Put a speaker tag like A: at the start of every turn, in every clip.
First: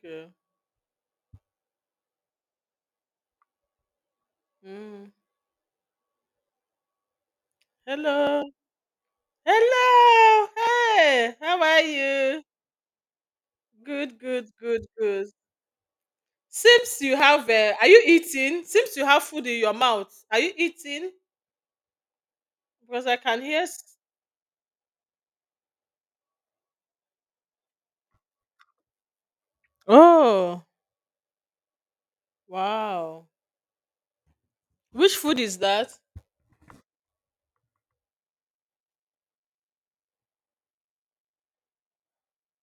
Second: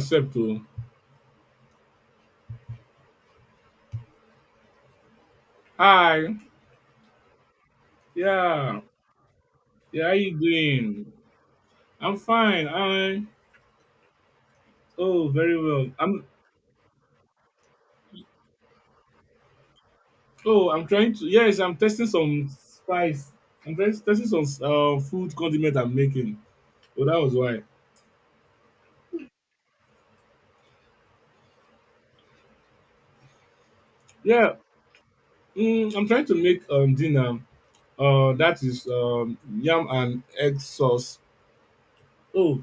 A: Okay.
B: oh.
A: Mm.
B: Hi.
A: Hello.
B: Yeah. Yeah, how you
A: Hello.
B: doing?
A: Hey, how are
B: I'm
A: you?
B: fine. I
A: Good, good, good,
B: Oh,
A: good.
B: very well. I'm
A: Seems you have are you eating? Seems you have food in your mouth. Are you
B: Oh, I'm
A: eating?
B: trying to, yes, I'm testing some
A: Because I
B: spice.
A: can hear
B: I'm trying
A: s-
B: testing some food condiment I'm making. Oh, that was why.
A: Oh, wow.
B: Yeah.
A: Which food is that?
B: I'm trying to make dinner. That is yam and egg sauce. Oh,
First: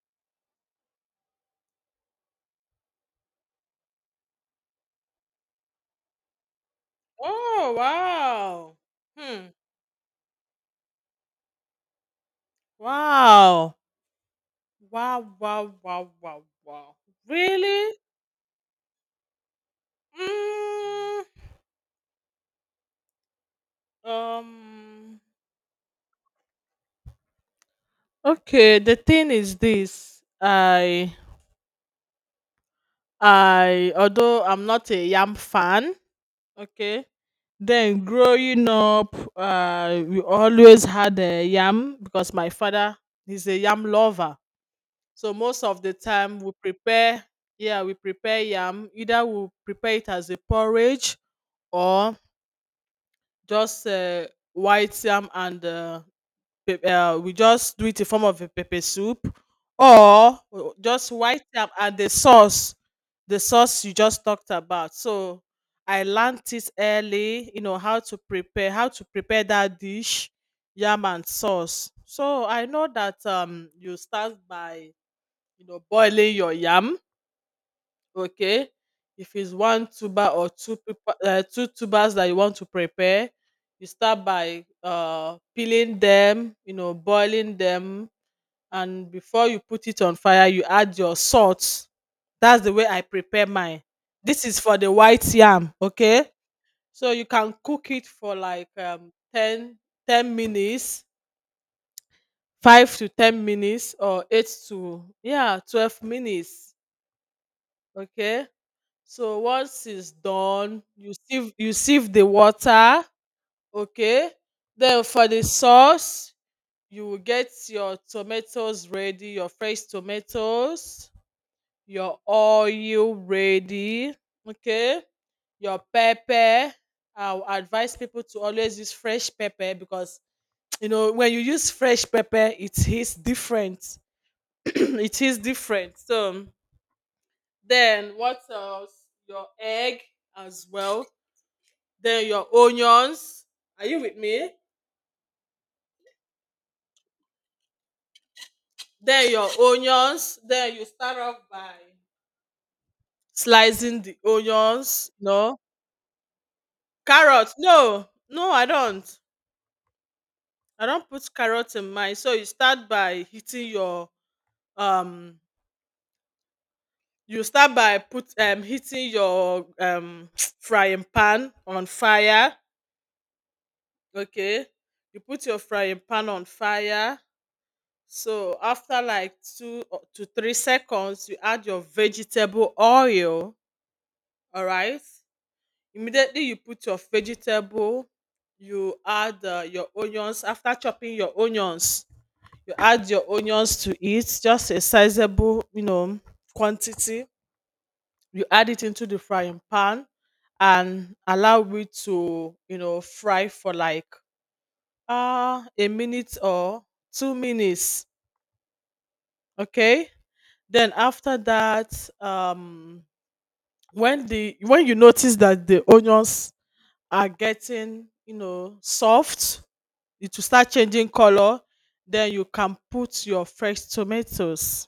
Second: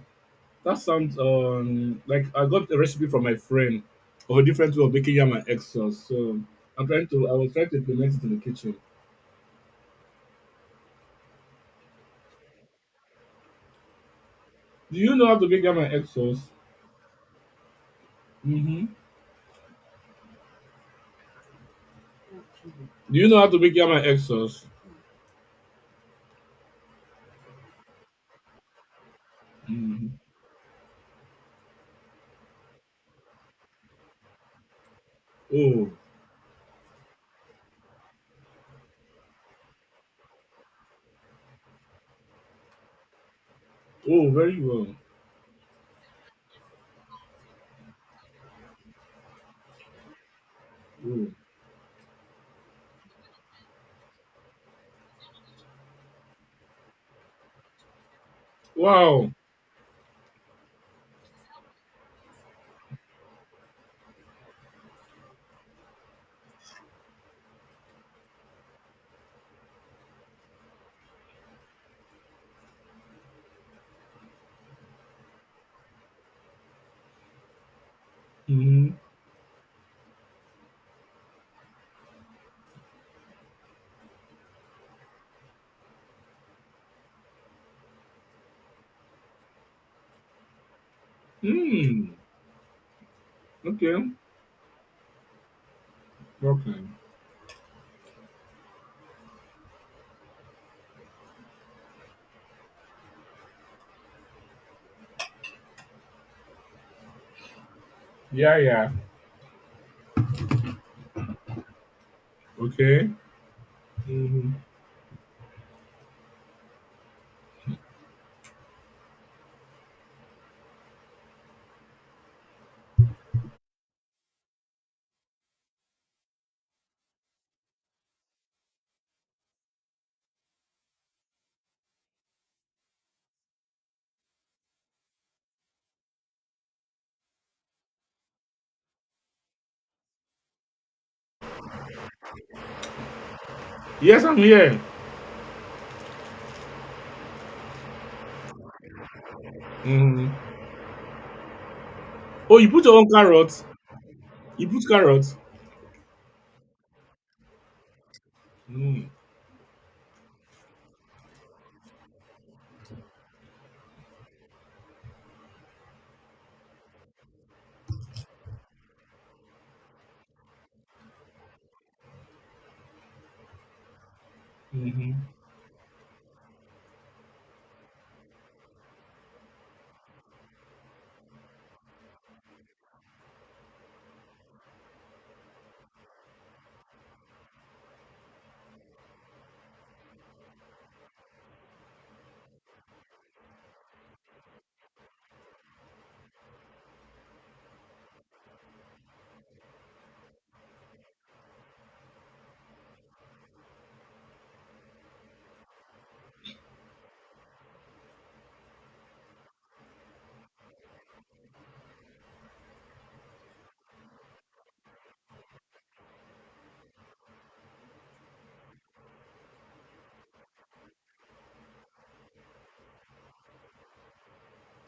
B: that sounds like I got a recipe from my friend or a different way of making yam and egg sauce. So, I was trying
A: Oh,
B: to implement it in the kitchen.
A: wow. Hmm. Wow.
B: Do you know
A: Wow,
B: how to make
A: wow,
B: yam and egg
A: wow,
B: sauce?
A: wow, wow. Really?
B: Mhm.
A: Mm.
B: Do you know how to make yam and egg sauce?
A: Um Okay, the thing is
B: Mhm.
A: this. I although I'm not a yam
B: Oh,
A: fan, okay. Then growing up, we always had a yam because my father is a yam
B: oh,
A: lover.
B: very well.
A: So most of the time we prepare, yeah, we prepare yam. Either we prepare it as a porridge
B: Oh.
A: or just white yam and pep we just do it in form of a pepper soup
B: Wow.
A: or just white yam and the sauce you just talked about. So I learned it early, you know, how to prepare that dish, yam and sauce. So I know that you start by, you know, boiling your yam. Okay,
B: Mhm.
A: if it's one tuber or two tubers that you want to prepare, you start by peeling them, you know, boiling them. And before you put it on fire, you add your salt.
B: Mm.
A: That's the way I prepare mine.
B: Okay.
A: This is for the white yam. Okay,
B: Okay.
A: so you can cook it for like 10 ten minutes, 5 to 10 minutes, or 8 to, yeah, 12 minutes. Okay.
B: Yeah, yeah.
A: So once it's done, you sieve the water,
B: Okay.
A: okay?
B: Mhm.
A: Then for the sauce, you will get your tomatoes ready, your fresh tomatoes, your oil ready, okay? Your pepper. I would advise people to always use fresh pepper because you know, when you use fresh pepper, it is different. It is different. So then what else? Your egg as well, then your onions. Are you with
B: Yes, I'm
A: me?
B: here.
A: Then your
B: Mhm.
A: onions. Then you start off by
B: Oh, you put your own carrots.
A: slicing the
B: You put
A: onions.
B: carrots.
A: No carrot. No, no, I
B: Mm.
A: don't. I don't put carrot in mine. So you start by hitting your um. You start by put hitting your frying pan on fire. Okay, you
B: Mhm.
A: put your frying pan on fire. So after like two or- to 3 seconds, you add your vegetable oil. All right. Immediately you put your vegetable. You add your onions. After chopping your onions, you add your onions to it. Just a sizable, you know, quantity. You add it into the frying pan and allow it to, you know, fry for like a minute or 2 minutes. Okay. Then after that, when the when you notice that the onions are getting, you know, soft, it will start changing color. Then you can put your fresh tomatoes.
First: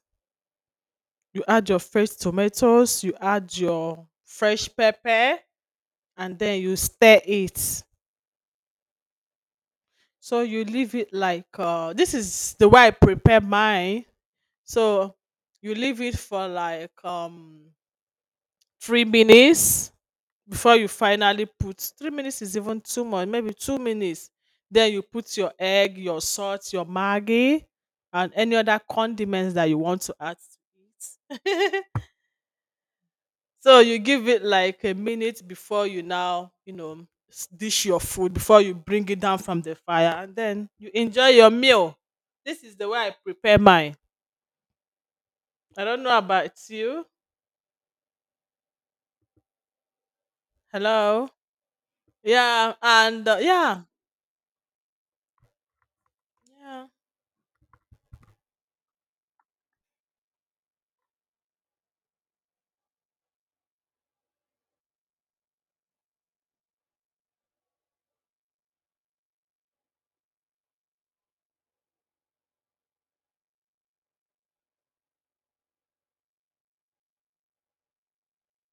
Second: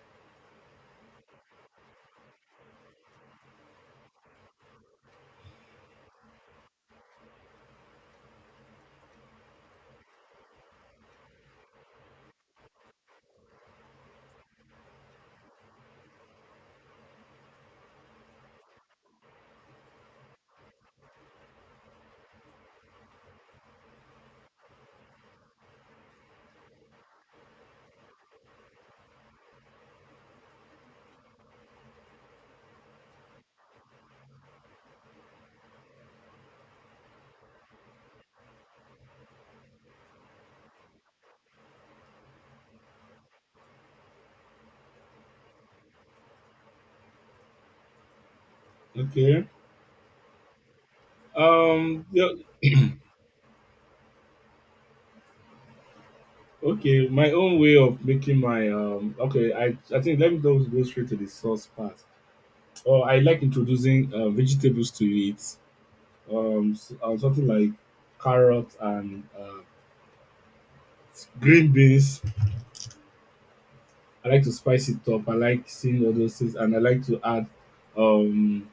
A: You add your fresh tomatoes. You add your fresh pepper, and then you stir it. So you leave it like this is the way I prepare mine. So you leave it for like 3 minutes before you finally put — 3 minutes is even too much, maybe 2 minutes — then you put your egg, your salt, your Maggi, and any other condiments that you want to add to it. So you give it like a minute before you now, you know, dish your food before you bring it down from the fire, and then you enjoy your meal. This is the way I prepare mine. I don't know about you.
B: Okay.
A: Hello?
B: Yeah,
A: Yeah, and yeah. Yeah.
B: okay. My own way of making my Okay. I think let me just go straight to the sauce part. Or I like introducing vegetables to it. Something like carrots and green beans. I like to spice it up. I like seeing all those things, and I like to add um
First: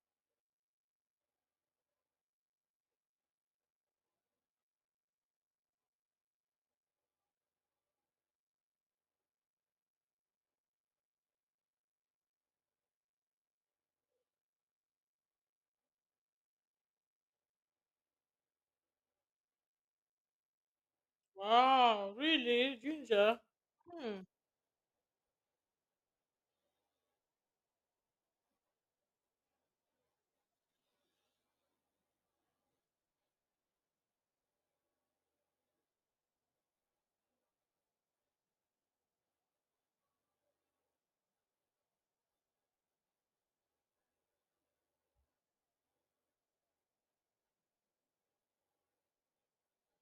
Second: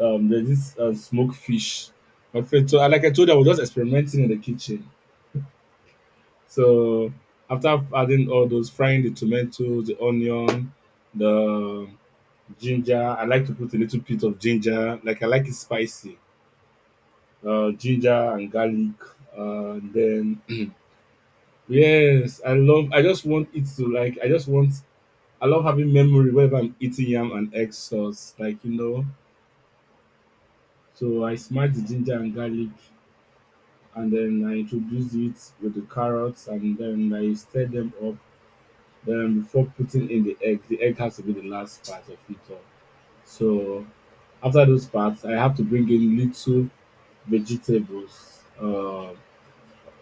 B: there's this smoked fish. My friend, so like I told you, I was just experimenting in the kitchen. So after adding all those, frying the tomatoes, the onion, the ginger, I like to put a little bit of ginger. Like I like it spicy. Ginger and garlic. Then
A: Wow,
B: yes, I
A: really?
B: love. I just
A: Ginger?
B: want it to, like.
A: Hmm.
B: I just want. I love having memory whenever I'm eating yam and egg sauce. Like, so I smash the ginger and garlic, and then I introduce it with the carrots, and then I stir them up. Then before putting in the egg has to be the last part of it all. So after those parts, I have to bring in little vegetables. Uh,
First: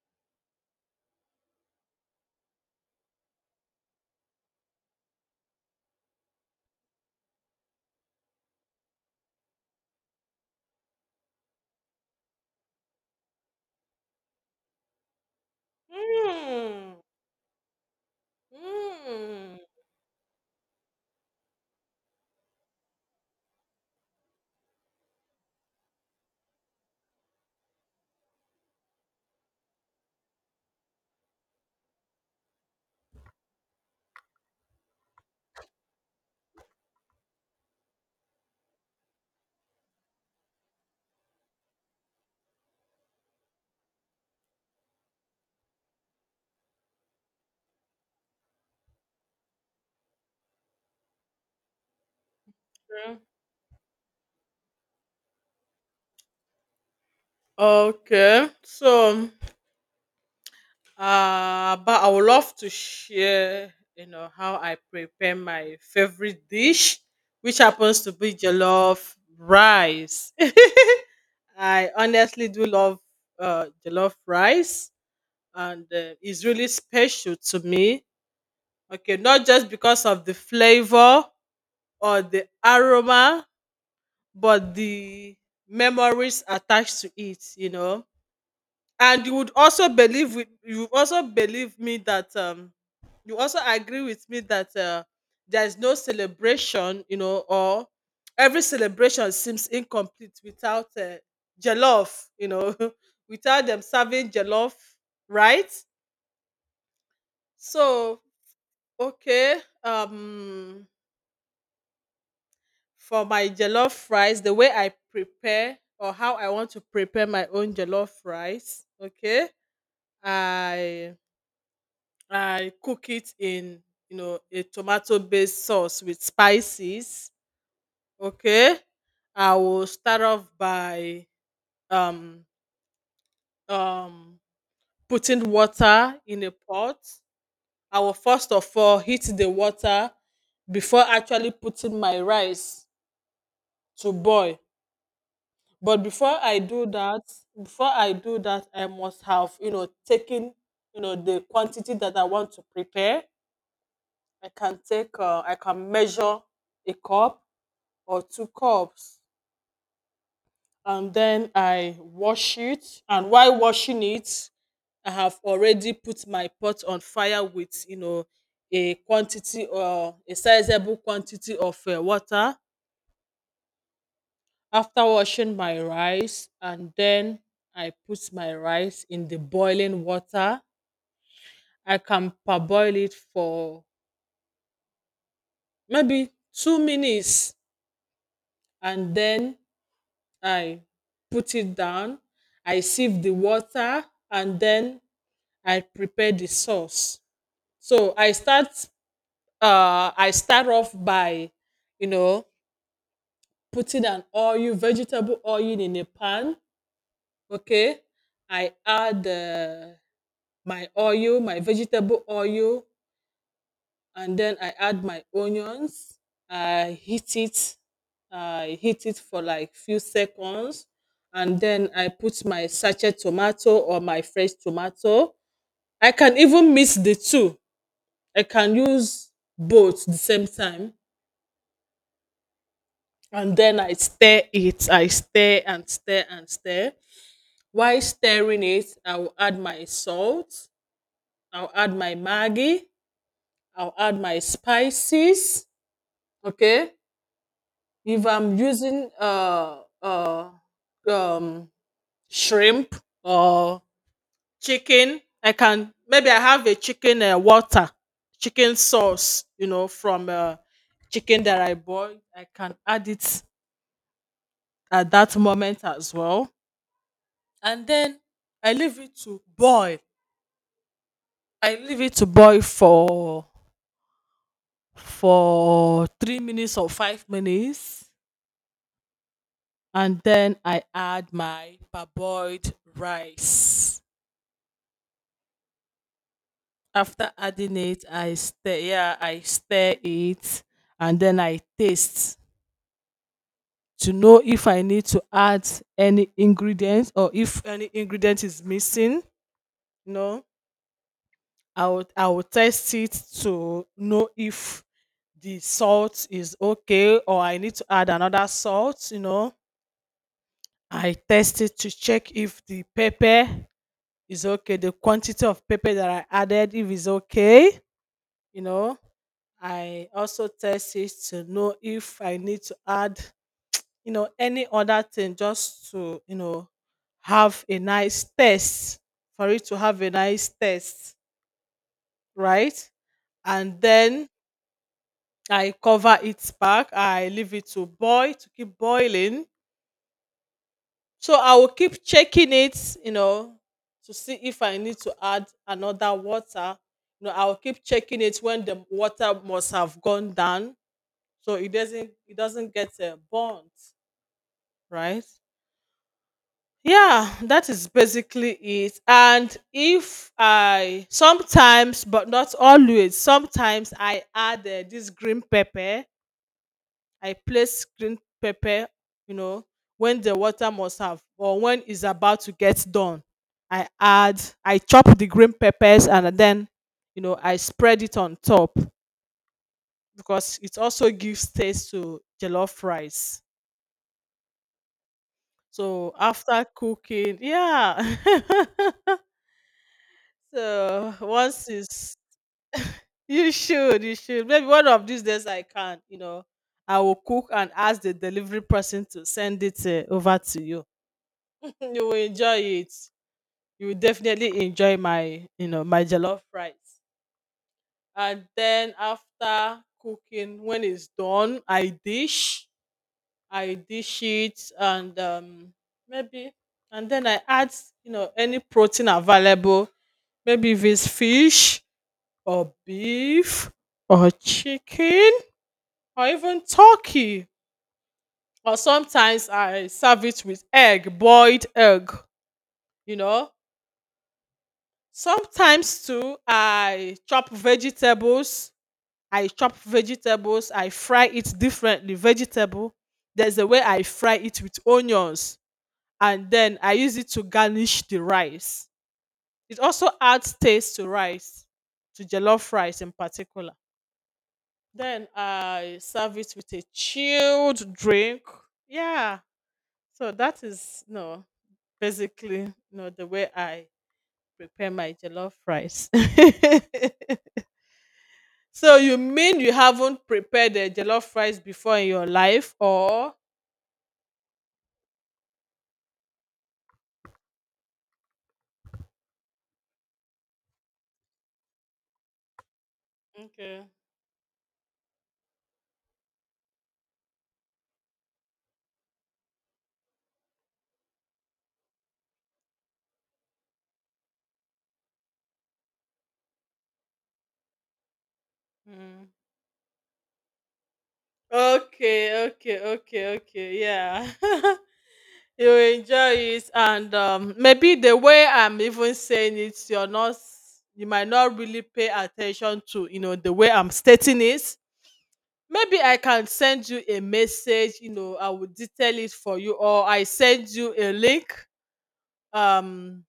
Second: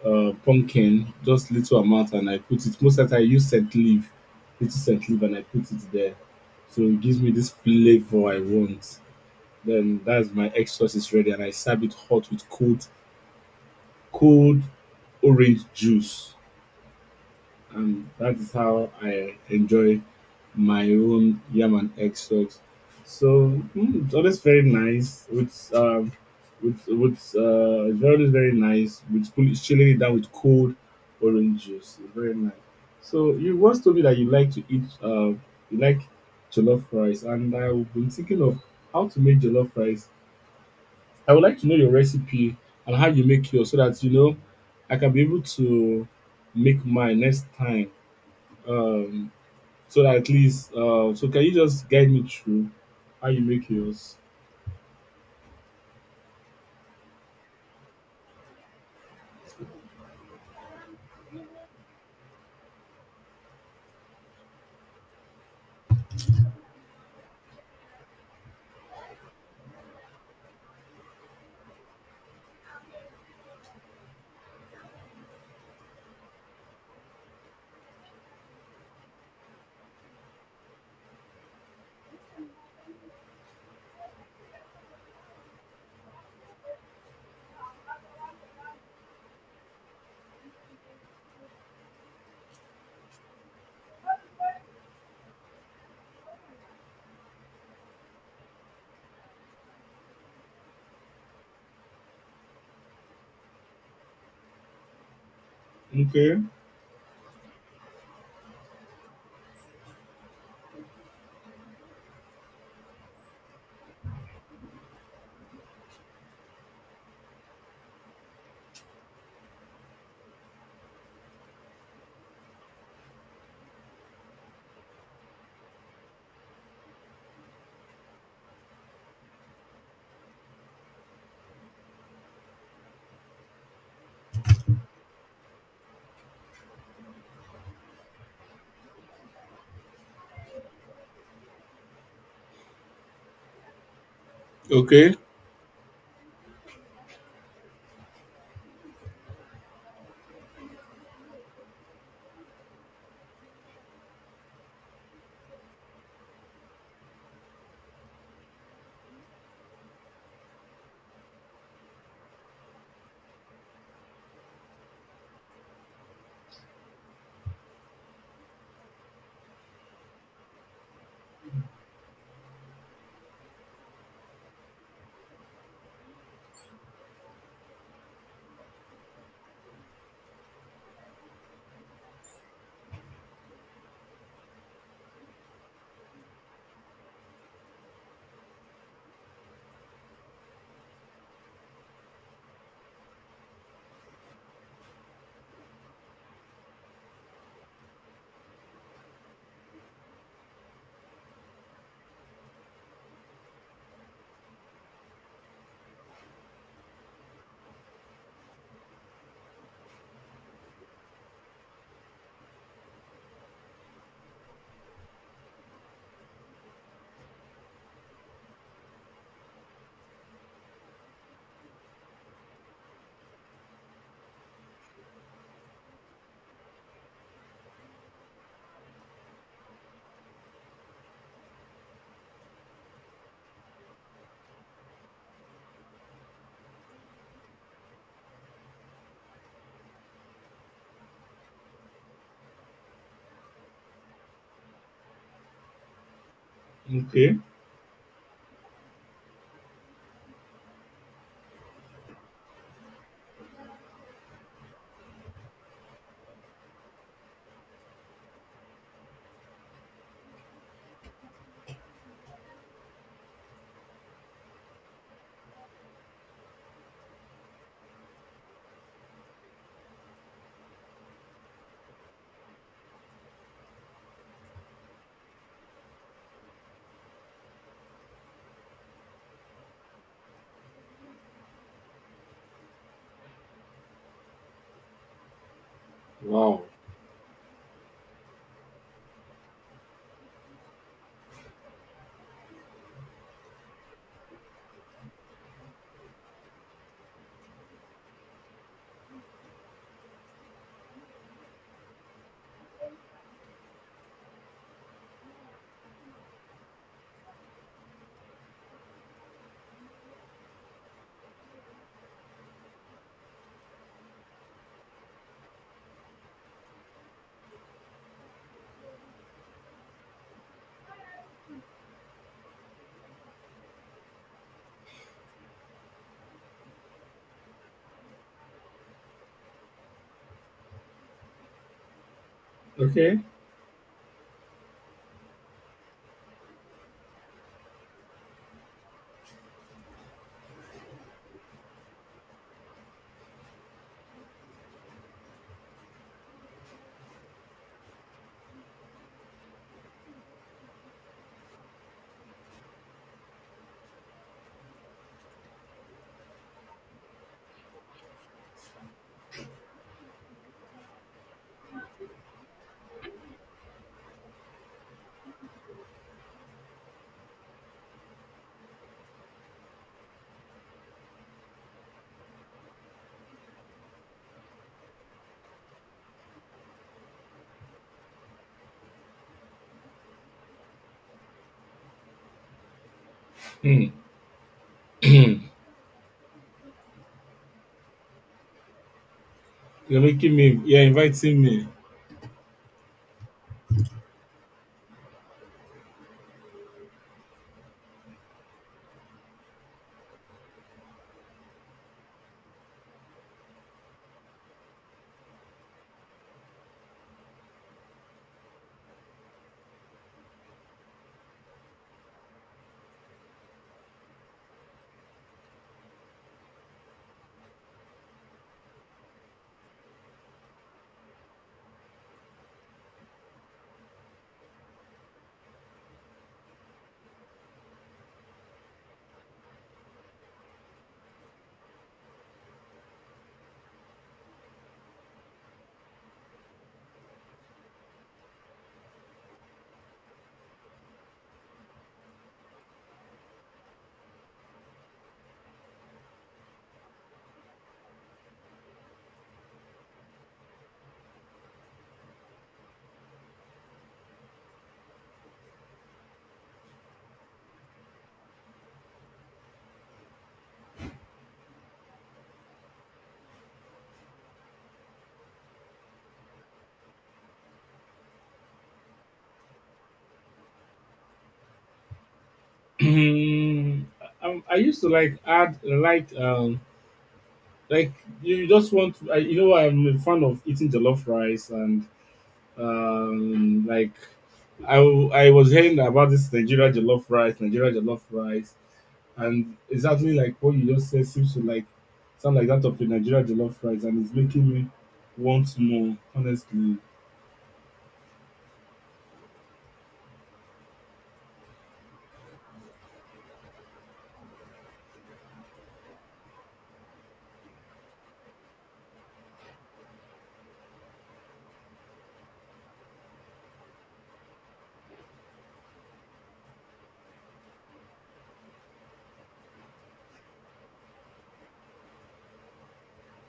B: uh, Pumpkin, just little amount, and I put it. Most of I use scent leaf, little scent leaf, and I put it there. So it gives me this flavor I want. Then that's my egg sauce is ready, and I serve it hot with cold, cold orange juice,
A: Mm.
B: and that is how I
A: Mm.
B: enjoy my own yam and egg stocks. So, it's always very nice with it's always very nice with chilling it down with cold orange juice. It's very nice. So you once told me that you like you like jollof rice, and I've been thinking of how to make jollof rice. I would like to know your recipe and how you make yours so that I can be able to make mine next time, um, so that at least, so can you just guide me through
A: Okay.
B: how you make yours?
A: Okay. So, but I would love to share, you know, how I prepare my favorite dish, which happens to be jollof rice. I honestly do love jollof rice, and it's really special to me. Okay, not just because of the flavor or the aroma, but the memories attached to it, you know. And you would also you would also believe me that you also agree with me that there is no celebration, you know, or every celebration seems incomplete without jollof, you know, without them serving jollof, right?
B: Okay.
A: So okay, um for my jollof rice, the way I prepare or how I want to prepare my own jollof rice, okay? I I cook it in, you know, a tomato-based sauce with spices, okay? I will start off by um um putting water in a pot. I will first of all heat the water before actually putting my rice to boil.
B: Okay.
A: But before I do that, I must have, you know, taken, you know, the quantity that I want to prepare. I can take, I can measure a cup or two cups, and then I wash it. And while washing it, I have already put my pot on fire with, you know, a quantity or a sizable quantity of water. After washing my rice, and then I put my rice in the boiling water. I can parboil it for maybe 2 minutes, and then I put it down. I sieve the water, and then I prepare the sauce. So I start. I start off by, you know, putting an oil, vegetable oil in a pan. Okay, I add. My oil, my vegetable oil, and then I add my onions. I heat it. I heat it for like few seconds, and then I put my sachet tomato or my fresh tomato. I can even mix the two. I can use both the same time, and then I stir it. I stir and stir and stir. While stirring it, I will add my salt. I'll add my Maggi. I'll add my spices. Okay.
B: Okay.
A: If I'm using um shrimp or chicken, I can — maybe I have a chicken water, chicken sauce, you know, from chicken that I boil. I can add it at that moment as well. And then I leave it to boil. I leave it to boil for 3 minutes or 5 minutes, and then I add my parboiled rice.
B: Wow.
A: After adding it, I stir. Yeah, I stir it, and then I taste to know if I need to add any ingredients or if any ingredient is missing. No, I will test it to know if the salt is okay or I need to add another salt. You know, I test it to check if the pepper is okay. The quantity of pepper that I added, if it's okay, you know, I also test it to know if I need to add, you know, any other thing just to, you know, have a nice taste, for it to have a nice taste, right?
B: Okay.
A: And then I cover it back. I leave it to boil, to keep boiling. So I will keep checking it, you know, to see if I need to add another water. You know, I will keep checking it when the water must have gone down, so it doesn't get burnt, right? Yeah, that is basically it. And if I — sometimes, but not always, sometimes I add this green pepper. I place green pepper, you know, when the water must have, or when it's about to get done. I add, I chop the green peppers, and then, you know, I spread it on top, because it also gives taste to jollof rice.
B: Hmm. you're
A: So after cooking, yeah.
B: you're
A: So
B: inviting me.
A: once it's you should, you should. Maybe one of these days I can, you know, I will cook and ask the delivery person to send it over to you. You will enjoy it. You will definitely enjoy my, you know, my jollof rice. And then after cooking, when it's done, I dish it, and maybe, and then I add, you know, any protein available. Maybe if it's fish or beef or chicken or even turkey. Or sometimes I serve it with egg, boiled egg. You know, sometimes too, I chop vegetables. I chop vegetables. I fry it differently. Vegetable, there's a way I fry it with onions, and then I use it to garnish the rice. It also adds taste to rice, to jollof rice in particular. Then I serve it with a chilled drink. Yeah. So that is basically no the way I prepare my jollof rice. So you mean you haven't prepared the jollof rice before in your life or —
B: Hmm. I used to like add like, like you just want to, I'm a fan of eating jollof rice, and um
A: Okay.
B: like I was hearing about this Nigeria jollof rice, and exactly like what you just said seems to, like, sound like that of a Nigeria jollof rice, and it's making me want more. Honestly,
A: Mm. Okay, okay, okay, okay. Yeah. You enjoy it. And maybe the way I'm even saying it, you're not — you might not really pay attention to, you know, the way I'm stating it. Maybe I can send you a message, you know, I will detail it for you, or I send you a link. Um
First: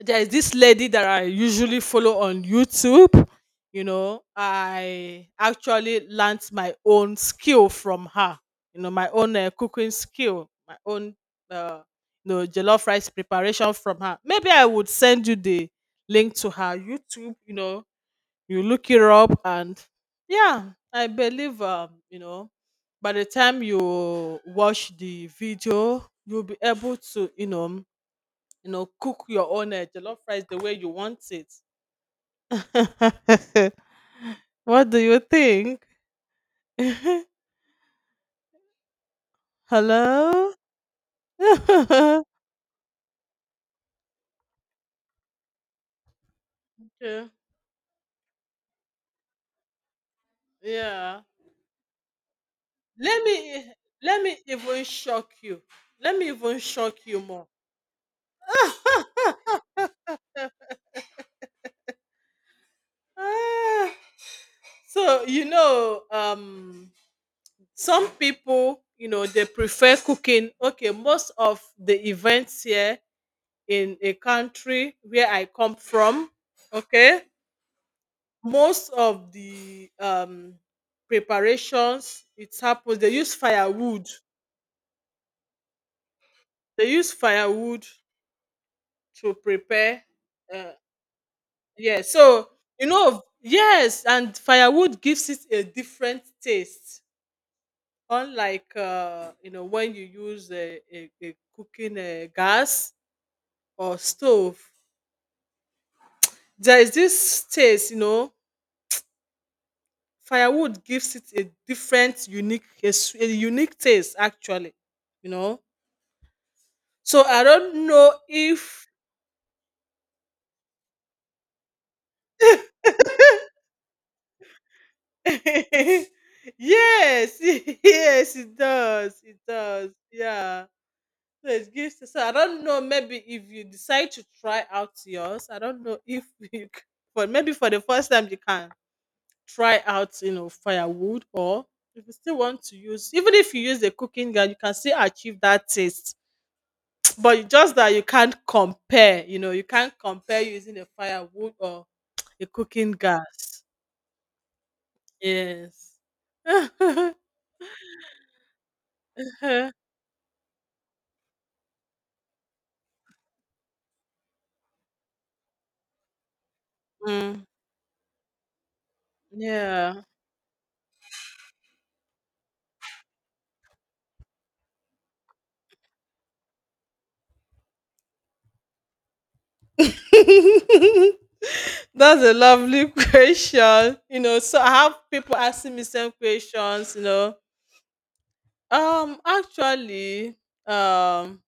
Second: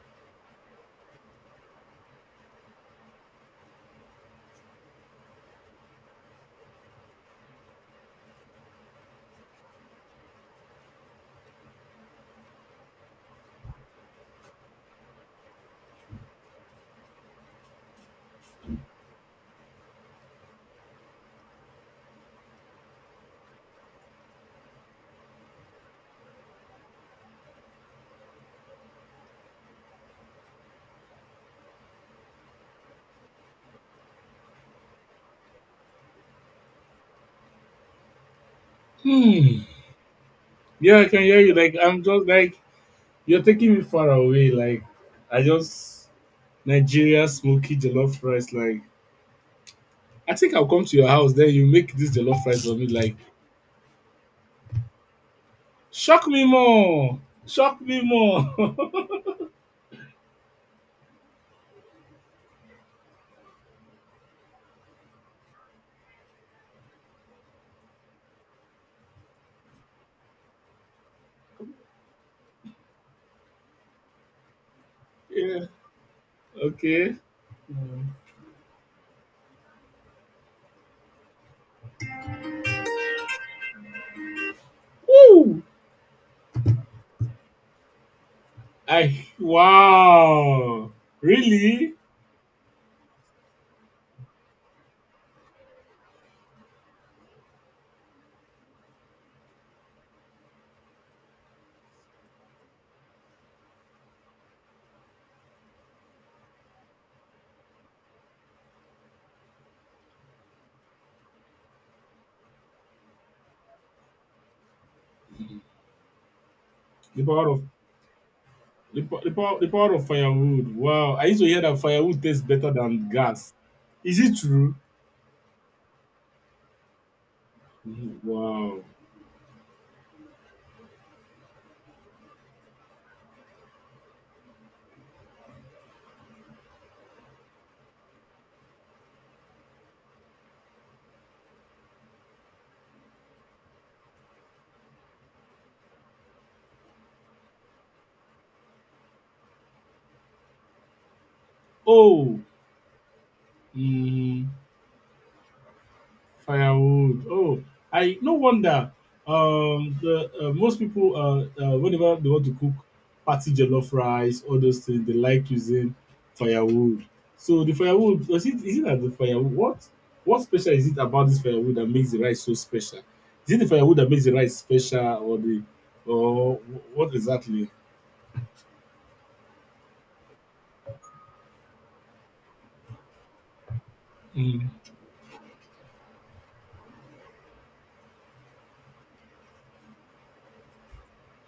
A: there is this lady that I usually follow on YouTube. You know, I actually learned my own skill from her. You know, my own cooking skill, my own, uh, you know, jollof rice preparation from her. Maybe I would send you the link to her YouTube. You know, you look it up, and yeah, I believe, by the time you watch the video, you'll be able to, cook your own jollof rice the way you want it. What do you think?
B: hmm.
A: Hello?
B: Yeah, I can hear you. Like, I'm just like, you're taking me far away. Like, I just... Nigeria
A: Okay.
B: smoky jollof rice. Like, I think I'll come to your
A: Yeah.
B: house, then you make this jollof rice for me. Like,
A: Let me let me even shock you. Let
B: shock
A: me
B: me
A: even shock
B: more,
A: you more.
B: shock me more.
A: Ah, so some people, you know, they prefer cooking. Okay, most of the events here in a country where I
B: Yeah.
A: come from,
B: Okay.
A: okay, most of the preparations it happens, they use firewood.
B: Woo!
A: They use firewood
B: I
A: to prepare, uh,
B: Wow. Really?
A: yeah. So you know, yes, and firewood gives it a different taste, unlike, you know, when you use a cooking gas or stove. There is this taste, you know, firewood gives it a different unique a unique taste, actually, you know. So
B: The
A: I
B: power of
A: don't know if
B: the power of firewood. Wow. I used to hear that firewood tastes better than gas. Is it true?
A: yes,
B: Mhm.
A: yes,
B: Wow.
A: it does, yeah. So it gives. So I don't know. Maybe if you decide to try out yours, I don't know if you, c- but maybe for the first time you can try out, you know, firewood, or if you still want to use, even if you use the cooking gas, you can still achieve that taste. But it's just that you can't compare, you know, you can't compare using a firewood or
B: Oh.
A: a cooking gas.
B: Mm-hmm.
A: Yes.
B: Firewood. Oh, I no wonder. The most people whenever they want to cook party jollof rice, all those things, they like using firewood.
A: Mm,
B: So the firewood, is it that the firewood? What
A: yeah.
B: what special is it about this firewood that makes the rice so special? Is it the firewood that makes the rice special, or what exactly?
A: That's a lovely question. You know, so I
B: Mm.
A: have people asking me some questions, you know. Actually, um,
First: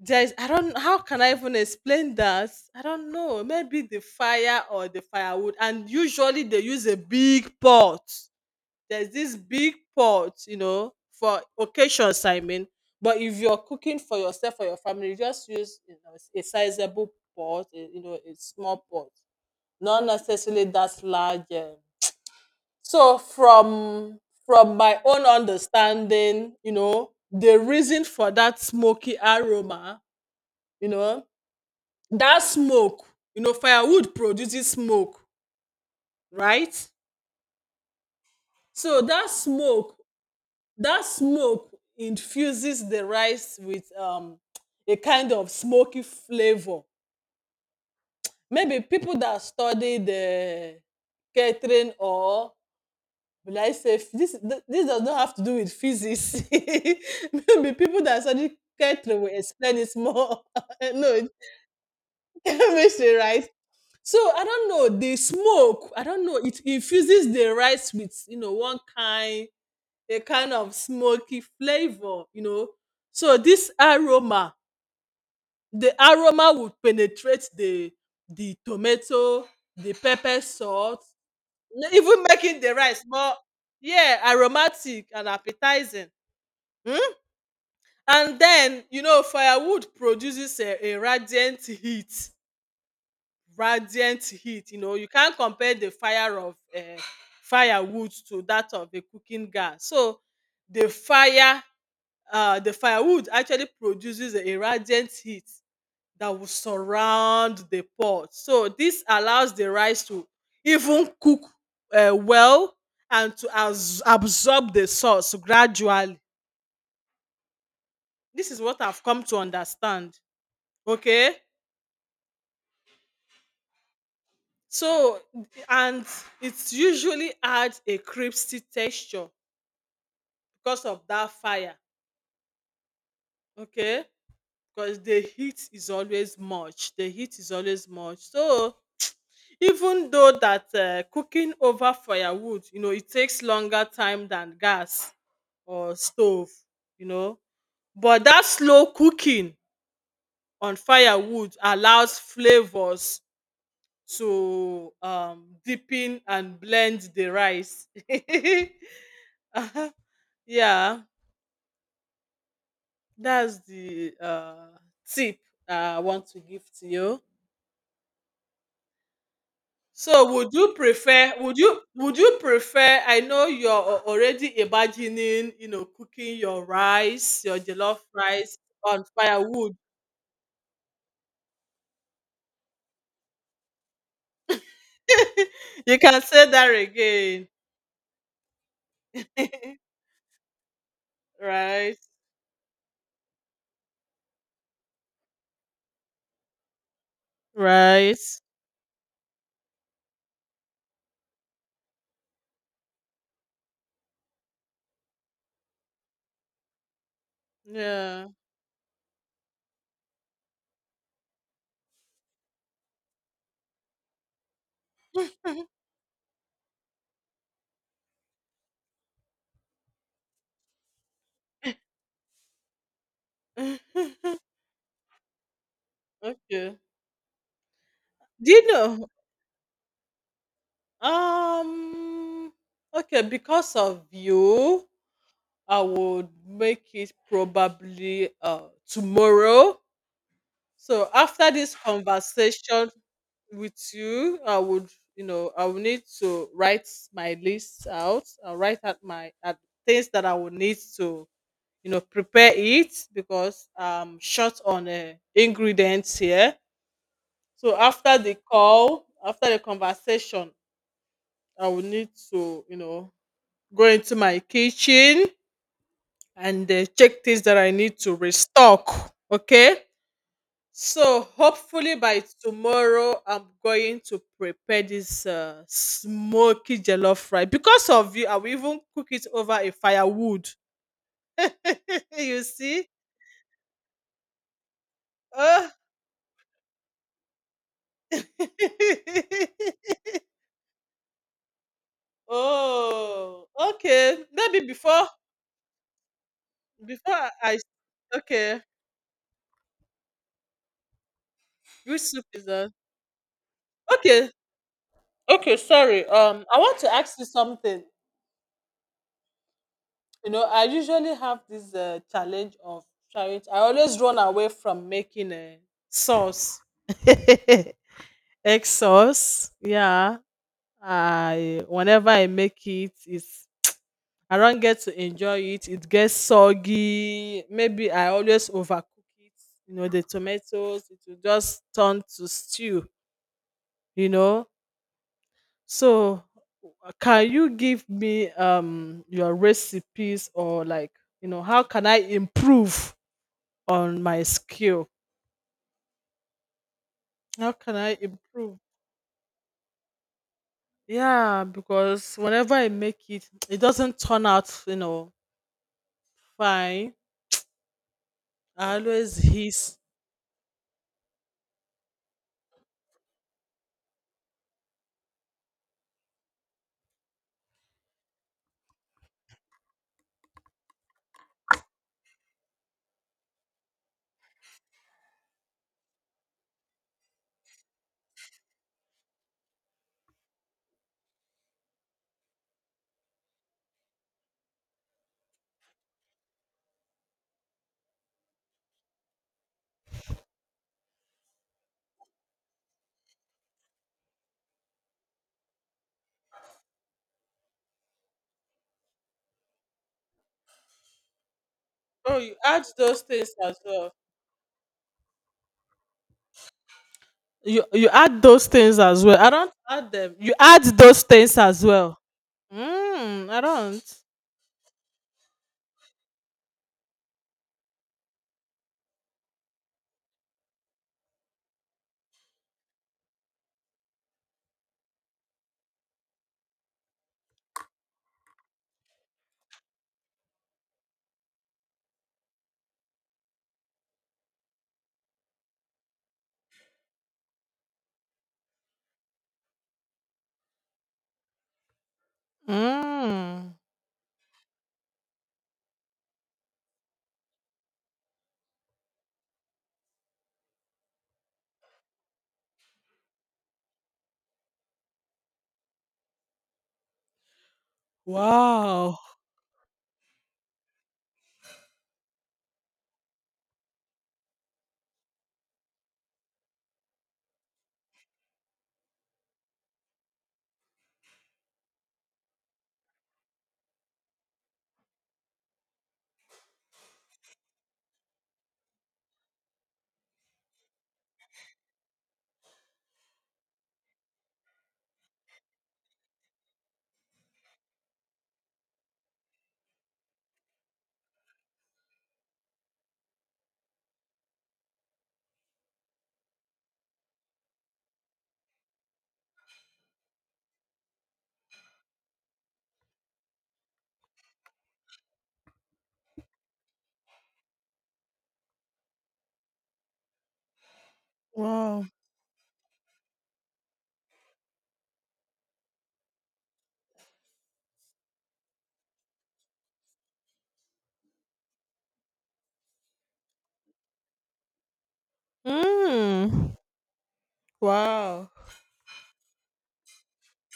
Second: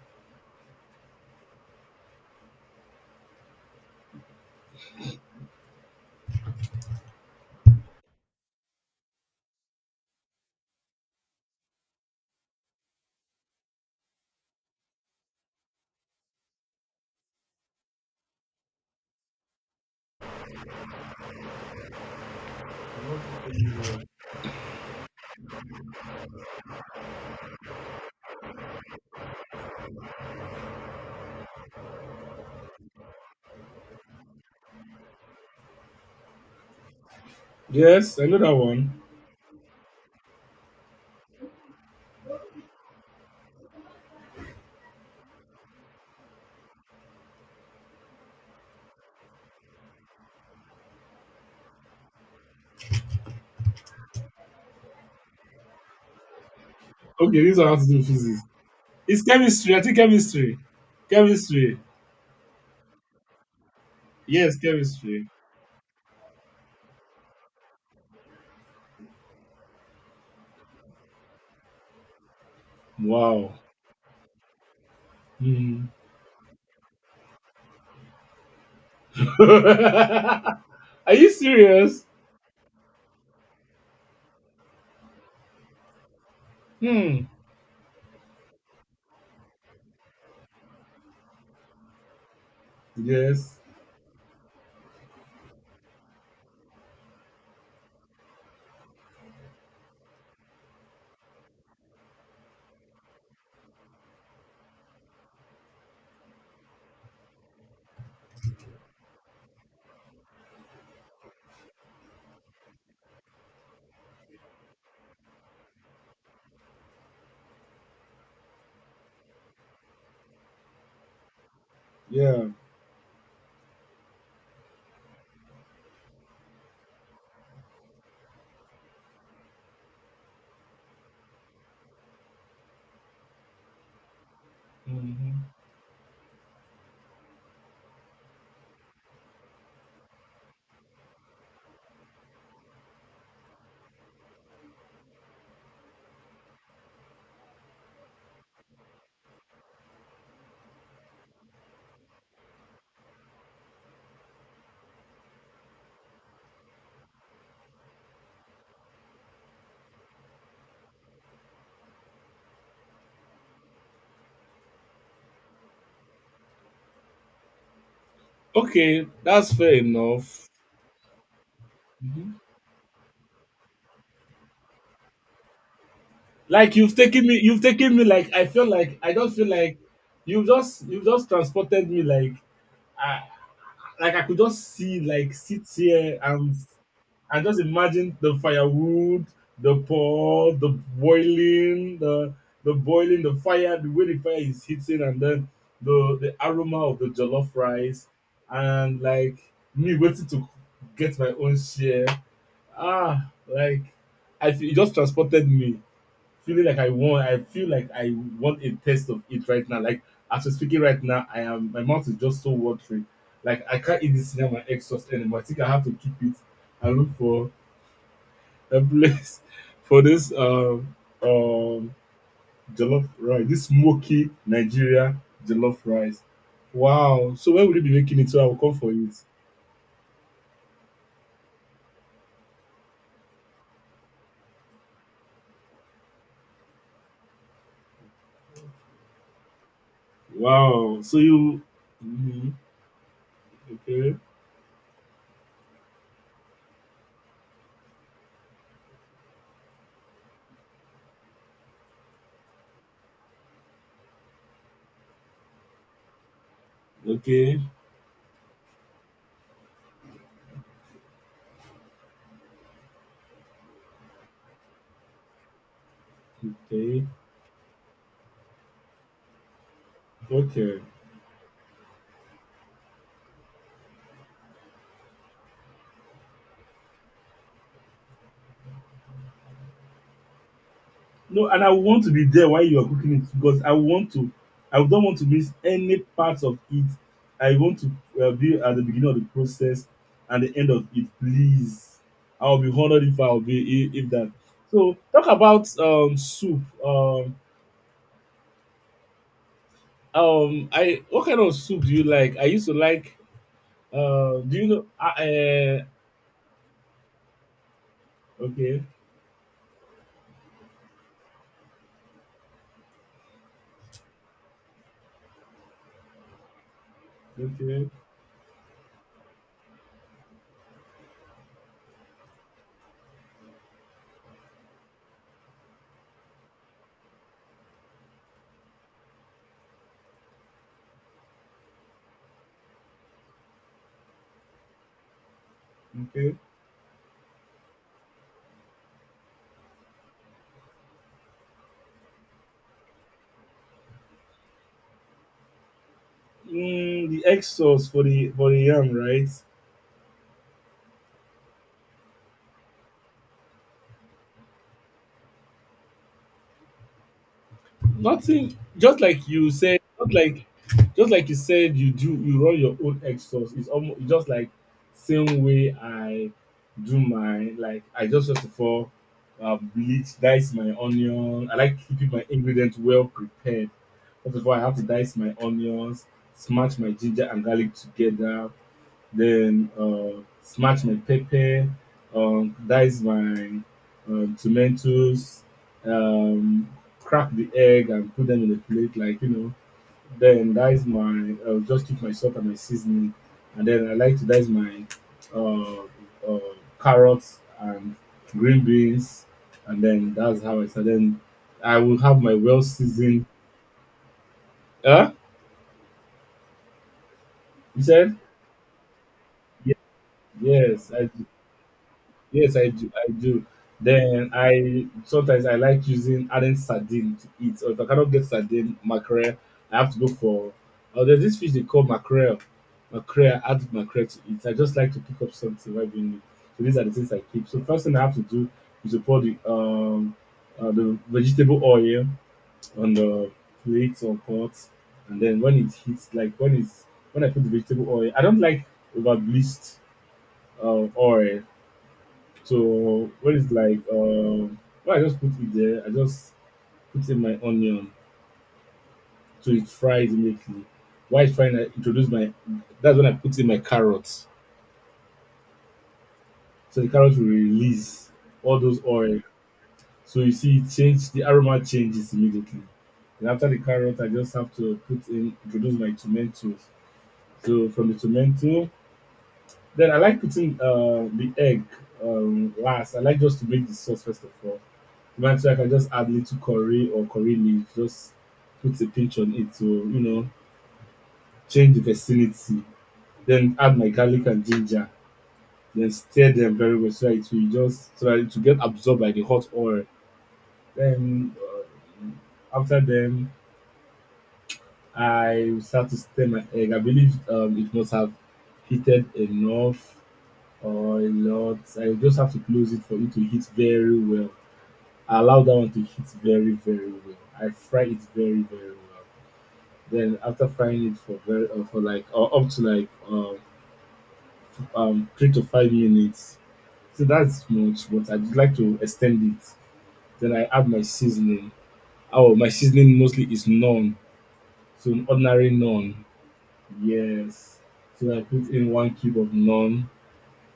A: there's I don't how can I even explain that? I don't know. Maybe the fire or the firewood, and usually they use a big pot. There's this big pot, you know, for occasions, I mean. But if you're cooking for yourself or your family, you just use, you know, a sizable pot, you know, a small pot, not necessarily that large. So from my own understanding, you know, the reason for that smoky aroma, you know, that smoke, you know, firewood produces smoke, right?
B: Yes, I know that one.
A: So that smoke, that smoke infuses the rice with a kind of smoky flavor. Maybe people that study the catering or will I say This does not have to do with physics.
B: Okay, this one
A: Maybe
B: how to do
A: people
B: with
A: that
B: physics.
A: study
B: It's
A: catering will
B: chemistry.
A: explain
B: I
A: it
B: think
A: more.
B: chemistry.
A: No, it
B: Chemistry.
A: makes it right. So I
B: Yes,
A: don't know, the
B: chemistry.
A: smoke, I don't know. It infuses the rice with, you know, one kind a kind of smoky flavor, you know. So
B: Wow.
A: this aroma,
B: Hmm.
A: the aroma would penetrate the tomato, the pepper salt,
B: Are you serious?
A: even making the rice more, yeah, aromatic and appetizing. Mm?
B: Hmm.
A: And then, you know, firewood produces a radiant heat.
B: Yes.
A: Radiant heat. You know, you can't compare the fire of, firewood to that of a cooking gas. So the fire the firewood actually produces a radiant heat that will surround the pot. So this allows the rice to even cook, well, and to absorb the sauce gradually. This is what I've come to understand. Okay.
B: Yeah.
A: So and it's usually adds a crispy texture because of that fire. Okay. Because the
B: Mhm.
A: heat is always much. The heat is always much. So even though that, cooking over firewood, you know, it takes longer time than gas or stove, you know, but that slow cooking on firewood allows flavors to, deepen and blend the rice. Uh-huh. Yeah, that's the, tip I want to give to you.
B: Okay, that's fair
A: So would
B: enough.
A: you prefer, would you
B: Mhm.
A: prefer, I know you're already imagining, you know, cooking your
B: Like, you've taken me,
A: rice, your
B: you've taken
A: jollof
B: me. Like, I
A: rice
B: feel like,
A: on
B: I don't feel
A: firewood.
B: like you've just transported me. Like... I could just see, like, sit
A: You
B: here
A: can say
B: and
A: that
B: and
A: again.
B: just imagine the firewood, the pot, the boiling,
A: Right.
B: the the boiling, the fire, the way the fire is hitting, and then the aroma of the jollof rice,
A: Right.
B: and like, me waiting to get my own share. Ah, like, I feel, it just transported me, feeling like I feel like I
A: Yeah.
B: want a taste of it right now. Like, as we're speaking right now, I am my mouth is just so watery. Like, I can't eat this cinnamon egg sauce anymore. I think I have to keep it and look for a place for this um jollof rice, this smoky Nigeria jollof rice.
A: Okay. Do
B: Wow. So when will you be making it? So I will
A: you
B: come for
A: know?
B: it.
A: Um okay, because of you, I would make it probably tomorrow.
B: Wow.
A: So
B: So
A: after
B: you
A: this
B: Mhm.
A: conversation with
B: Okay.
A: you, I would, you know, I will need to write my list out. I'll write out my at things that I will need to, you know, prepare it because I'm short on ingredients here.
B: Okay.
A: So after the call, after the conversation, I will need to, you know, go into my kitchen and,
B: Okay.
A: check things that I need to restock. Okay.
B: Okay.
A: So hopefully by tomorrow, I'm going to prepare this, smoky jollof rice. Because of you, I will even cook it over a firewood.
B: No, and I want to be
A: You
B: there while you
A: see?
B: are cooking it because I don't want to miss
A: Oh.
B: any part of it. I want to, be at the beginning of the process and the end of it, please. I'll be honored if I'll
A: Oh.
B: be if
A: Okay.
B: that.
A: Maybe
B: So
A: before
B: talk about soup.
A: okay.
B: I What kind of soup do
A: Which
B: you
A: soup
B: like? I
A: is
B: used
A: that?
B: to like
A: Okay.
B: do you know
A: Okay. Sorry. I want to ask you something.
B: okay,
A: You know, I usually have this, challenge of trying I always run away from making a sauce.
B: okay,
A: Egg sauce, yeah. I whenever i make it, it's I don't get to enjoy it, it gets soggy. Maybe I always overcook it, you know, the tomatoes, it will just turn to stew, you know. So,
B: okay,
A: can you give me your recipes, or like, you know, how can I improve on my skill.
B: the egg
A: How can
B: sauce
A: I
B: for the
A: improve?
B: yam right?
A: Yeah, because whenever I make it, it doesn't turn out, you know, fine.
B: Nothing.
A: I
B: Just
A: always
B: like you
A: hiss.
B: said. Not like. Just like you said, you run your own exhaust. It's almost just like same way I do mine. Like I just before, bleach, dice my onion. I like keeping my ingredients well prepared. First of all, I have to dice my onions, smash my ginger and garlic together, then smash my pepper, dice my, tomatoes, um, crack the egg and put them in the plate, like. Then I'll just keep my salt and my seasoning, and then I like to dice my uh, uh, carrots and green beans, and then that's how I start. Then I will
A: Oh,
B: have my
A: you
B: well
A: add those
B: seasoned.
A: things as well.
B: Huh?
A: You
B: You
A: you
B: said?
A: add those things as well. I don't add them. You add
B: Yes,
A: those
B: I
A: things as well.
B: yes, I do. I
A: Mm, I
B: do.
A: don't.
B: Then I sometimes I like using adding sardine to eat. Or if I cannot get sardine, mackerel, I have to look for. Oh, there's this fish they call mackerel. Mackerel, add mackerel to eat. I just like to pick up something while being new. So these are the things I keep. So first thing I have to do is to pour the vegetable oil on the plates or pots, and then when it hits, like when I put the vegetable oil, I don't like over bleached oil. So when it's
A: Mm.
B: when I just put it there, I just put in my onion so it fries immediately. While it's frying, I introduce my that's when I put in my carrots. So the carrots will release all those
A: Wow.
B: oil. So you see it, change the aroma changes immediately. And after the carrot, I just have to put in introduce my tomatoes. So from the tomato, then I like putting the egg, last. I like just to make the sauce first of all. Eventually, I can just add little curry or curry leaf, just put a pinch on it to, change the vicinity. Then add my garlic and ginger. Then stir them very well so that it will get absorbed by the hot oil. Then after them, I will start to stir my egg. I believe, it must have heated enough or a lot. I will just have to close it for it to heat very well. I allow that one to heat very, very well. I fry it very, very well. Then after frying it for
A: Wow.
B: like, up to like, 3 to 5 minutes. So that's much, but I'd like to extend it. Then I add my seasoning. Oh, my seasoning mostly is naan, so an ordinary naan.
A: Mm.
B: Yes. So I
A: Wow.
B: put in one cube of naan.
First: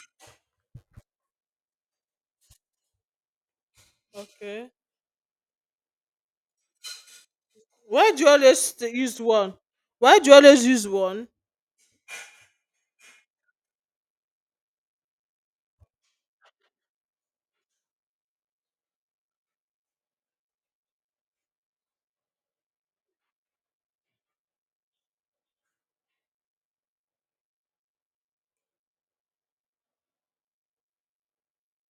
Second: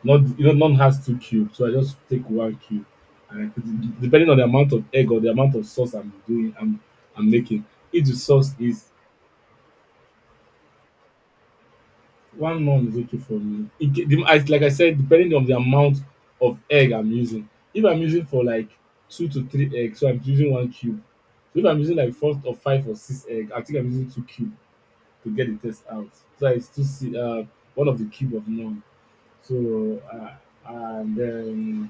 B: Not, naan has two cubes, so I just take one cube and I put it depending on the
A: Okay.
B: amount of egg or the amount of sauce I'm doing. I'm making. If
A: Why
B: the
A: do you
B: sauce
A: always
B: is.
A: use one? Why do you always use one?
B: One month is okay for me. It ge the As like I said, depending on the amount of egg I'm using. If I'm using for like 2 to 3 eggs, so I'm using 1 cube. So if I'm using like 4 or 5 or 6 egg, I think I'm using 2 cube to get the taste out. So it's 2 c 1 of the cube of none. So, uh, and then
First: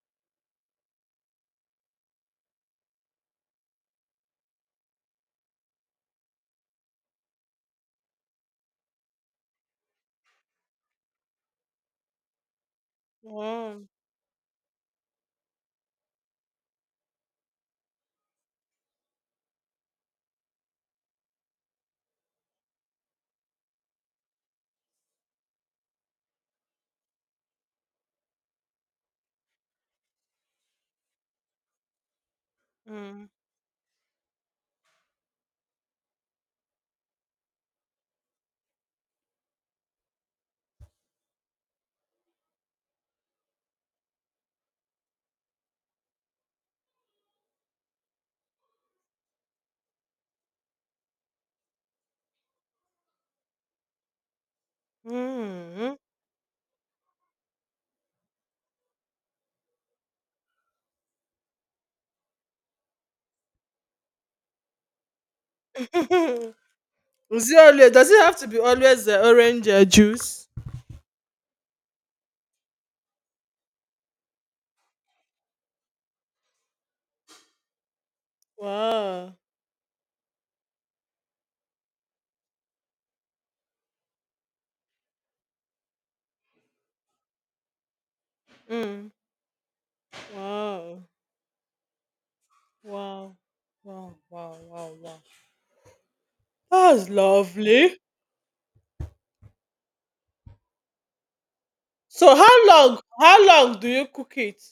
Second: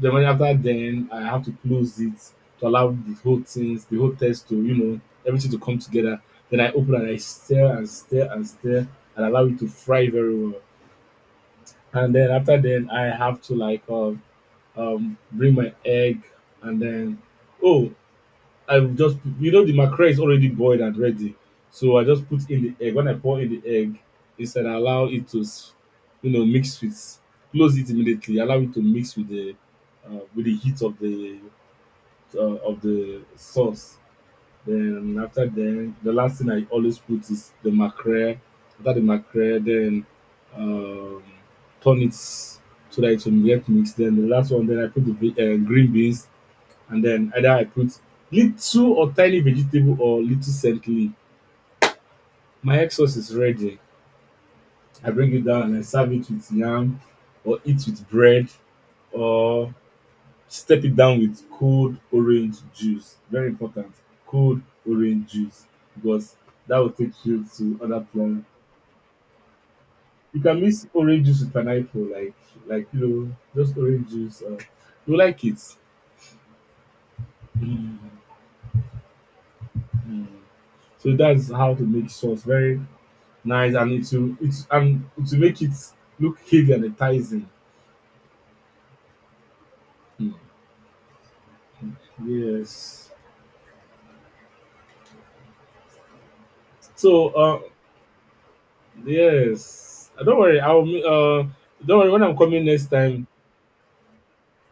B: when after then, I have to close it to allow the whole test to, you know, everything to come together. Then I open and I stir and stir and stir and allow it to fry very well. And then after then, I have to
A: Wow.
B: bring my egg, and then oh, I will just you know the mackerel is already boiled and ready, so I just put in the egg. When I pour in the egg, instead I allow it to, you know, mix with, close it immediately. Allow it to mix with the heat uh, of the
A: Mm.
B: sauce. Then after then, the last thing I always put is the mackerel. After the mackerel, then um, turn it so that it will get mixed. Then the last one, then I put the green beans, and then either I put little or tiny vegetable or little scent leaf. My egg sauce is ready. I bring it down and I
A: Mhm.
B: serve it with yam, or eat with bread, or step it down with cold orange juice. Very important. Cold orange juice because
A: Is
B: that will take you
A: it
B: to
A: always,
B: other
A: does it have
B: plan.
A: to be always, orange,
B: You
A: juice?
B: can mix orange juice with pineapple, like you know, just orange juice. You like it. Mm,
A: Wow.
B: mm. So that's how to make sauce very nice, and it will it and it will make it look heavy and enticing.
A: Mm.
B: Mm.
A: Wow.
B: Yes.
A: Wow. Wow. Wow. Wow. Wow. That's
B: So, uh,
A: lovely.
B: yes. Don't worry. Don't worry. When
A: So
B: I'm coming
A: how
B: next
A: long,
B: time,
A: do you cook it?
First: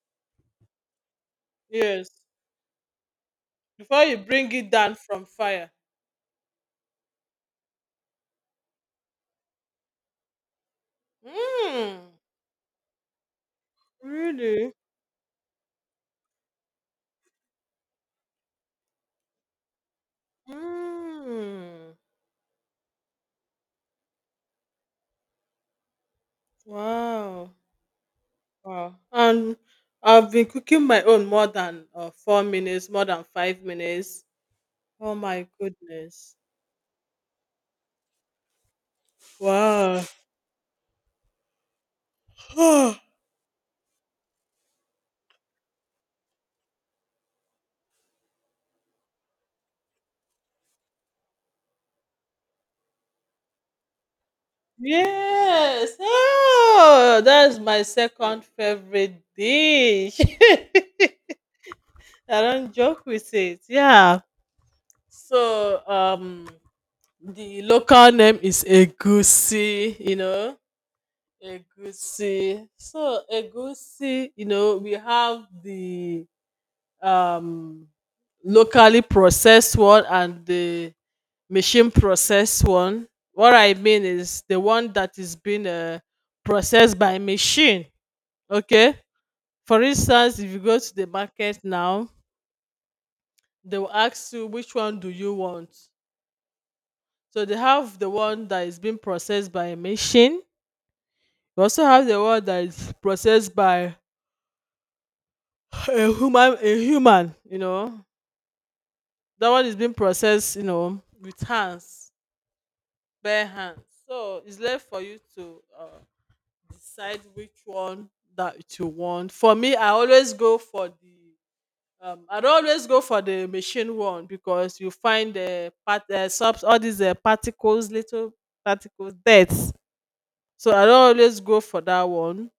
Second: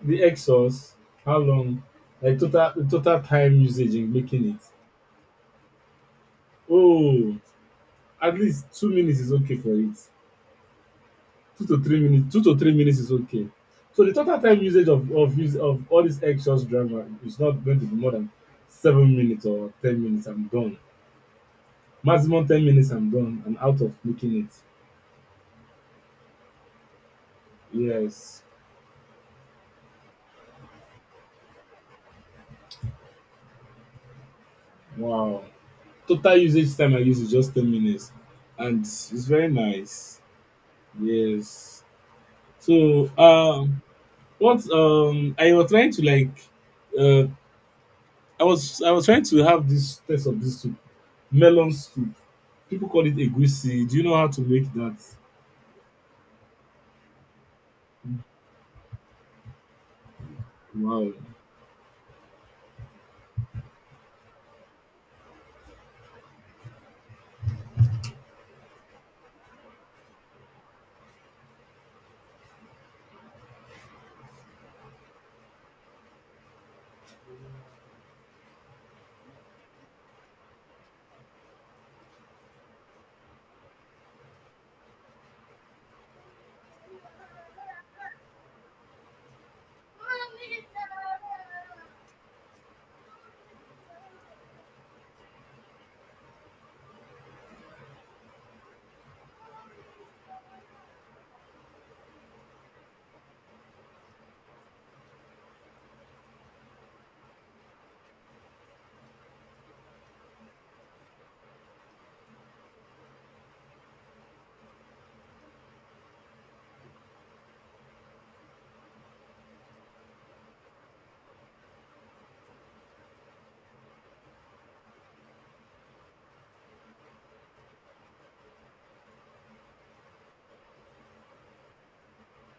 B: the Exos, how long?
A: Yes.
B: Like total time usage
A: Before
B: in
A: you
B: making
A: bring
B: it.
A: it down from fire.
B: Oh, at least 2 minutes is okay for it. Two to three
A: Mm.
B: minutes. 2 to 3 minutes is okay. So the total time
A: Really?
B: usage of use of all this Exos drama is not going to be more than 7 minutes or 10 minutes. I'm done.
A: Mm.
B: Maximum 10 minutes. I'm done. I'm out of making it.
A: Wow.
B: Yes.
A: Wow. And I've been cooking my own more than, 4 minutes, more than 5 minutes. Oh
B: Wow.
A: my goodness.
B: Total usage time I use is just 10 minutes, and it's very
A: Wow.
B: nice. Yes. So um What I was trying to like, uh I was trying to have this taste of this soup. Melon soup. People call it egusi. Do you know how to make that?
A: Yes. Oh, that's my second favorite dish.
B: Wow.
A: I don't joke with it. Yeah. So the local name is Egusi, you know. Egusi. So Egusi, you know, we have the um locally processed one and the machine processed one. What I mean is the one that is being, processed by machine. Okay. For instance, if you go to the market now, they will ask you which one do you want. So they have the one that is being processed by a machine. We also have the one that is processed by a human. A human, you know, that one is being processed, you know, with hands, bare hands. So it's left for you to, decide which one that you want. For me, I always go for the I don't always go for the machine one because you find the part subs all these, particles, little particles, dirt. So I don't always go for that one.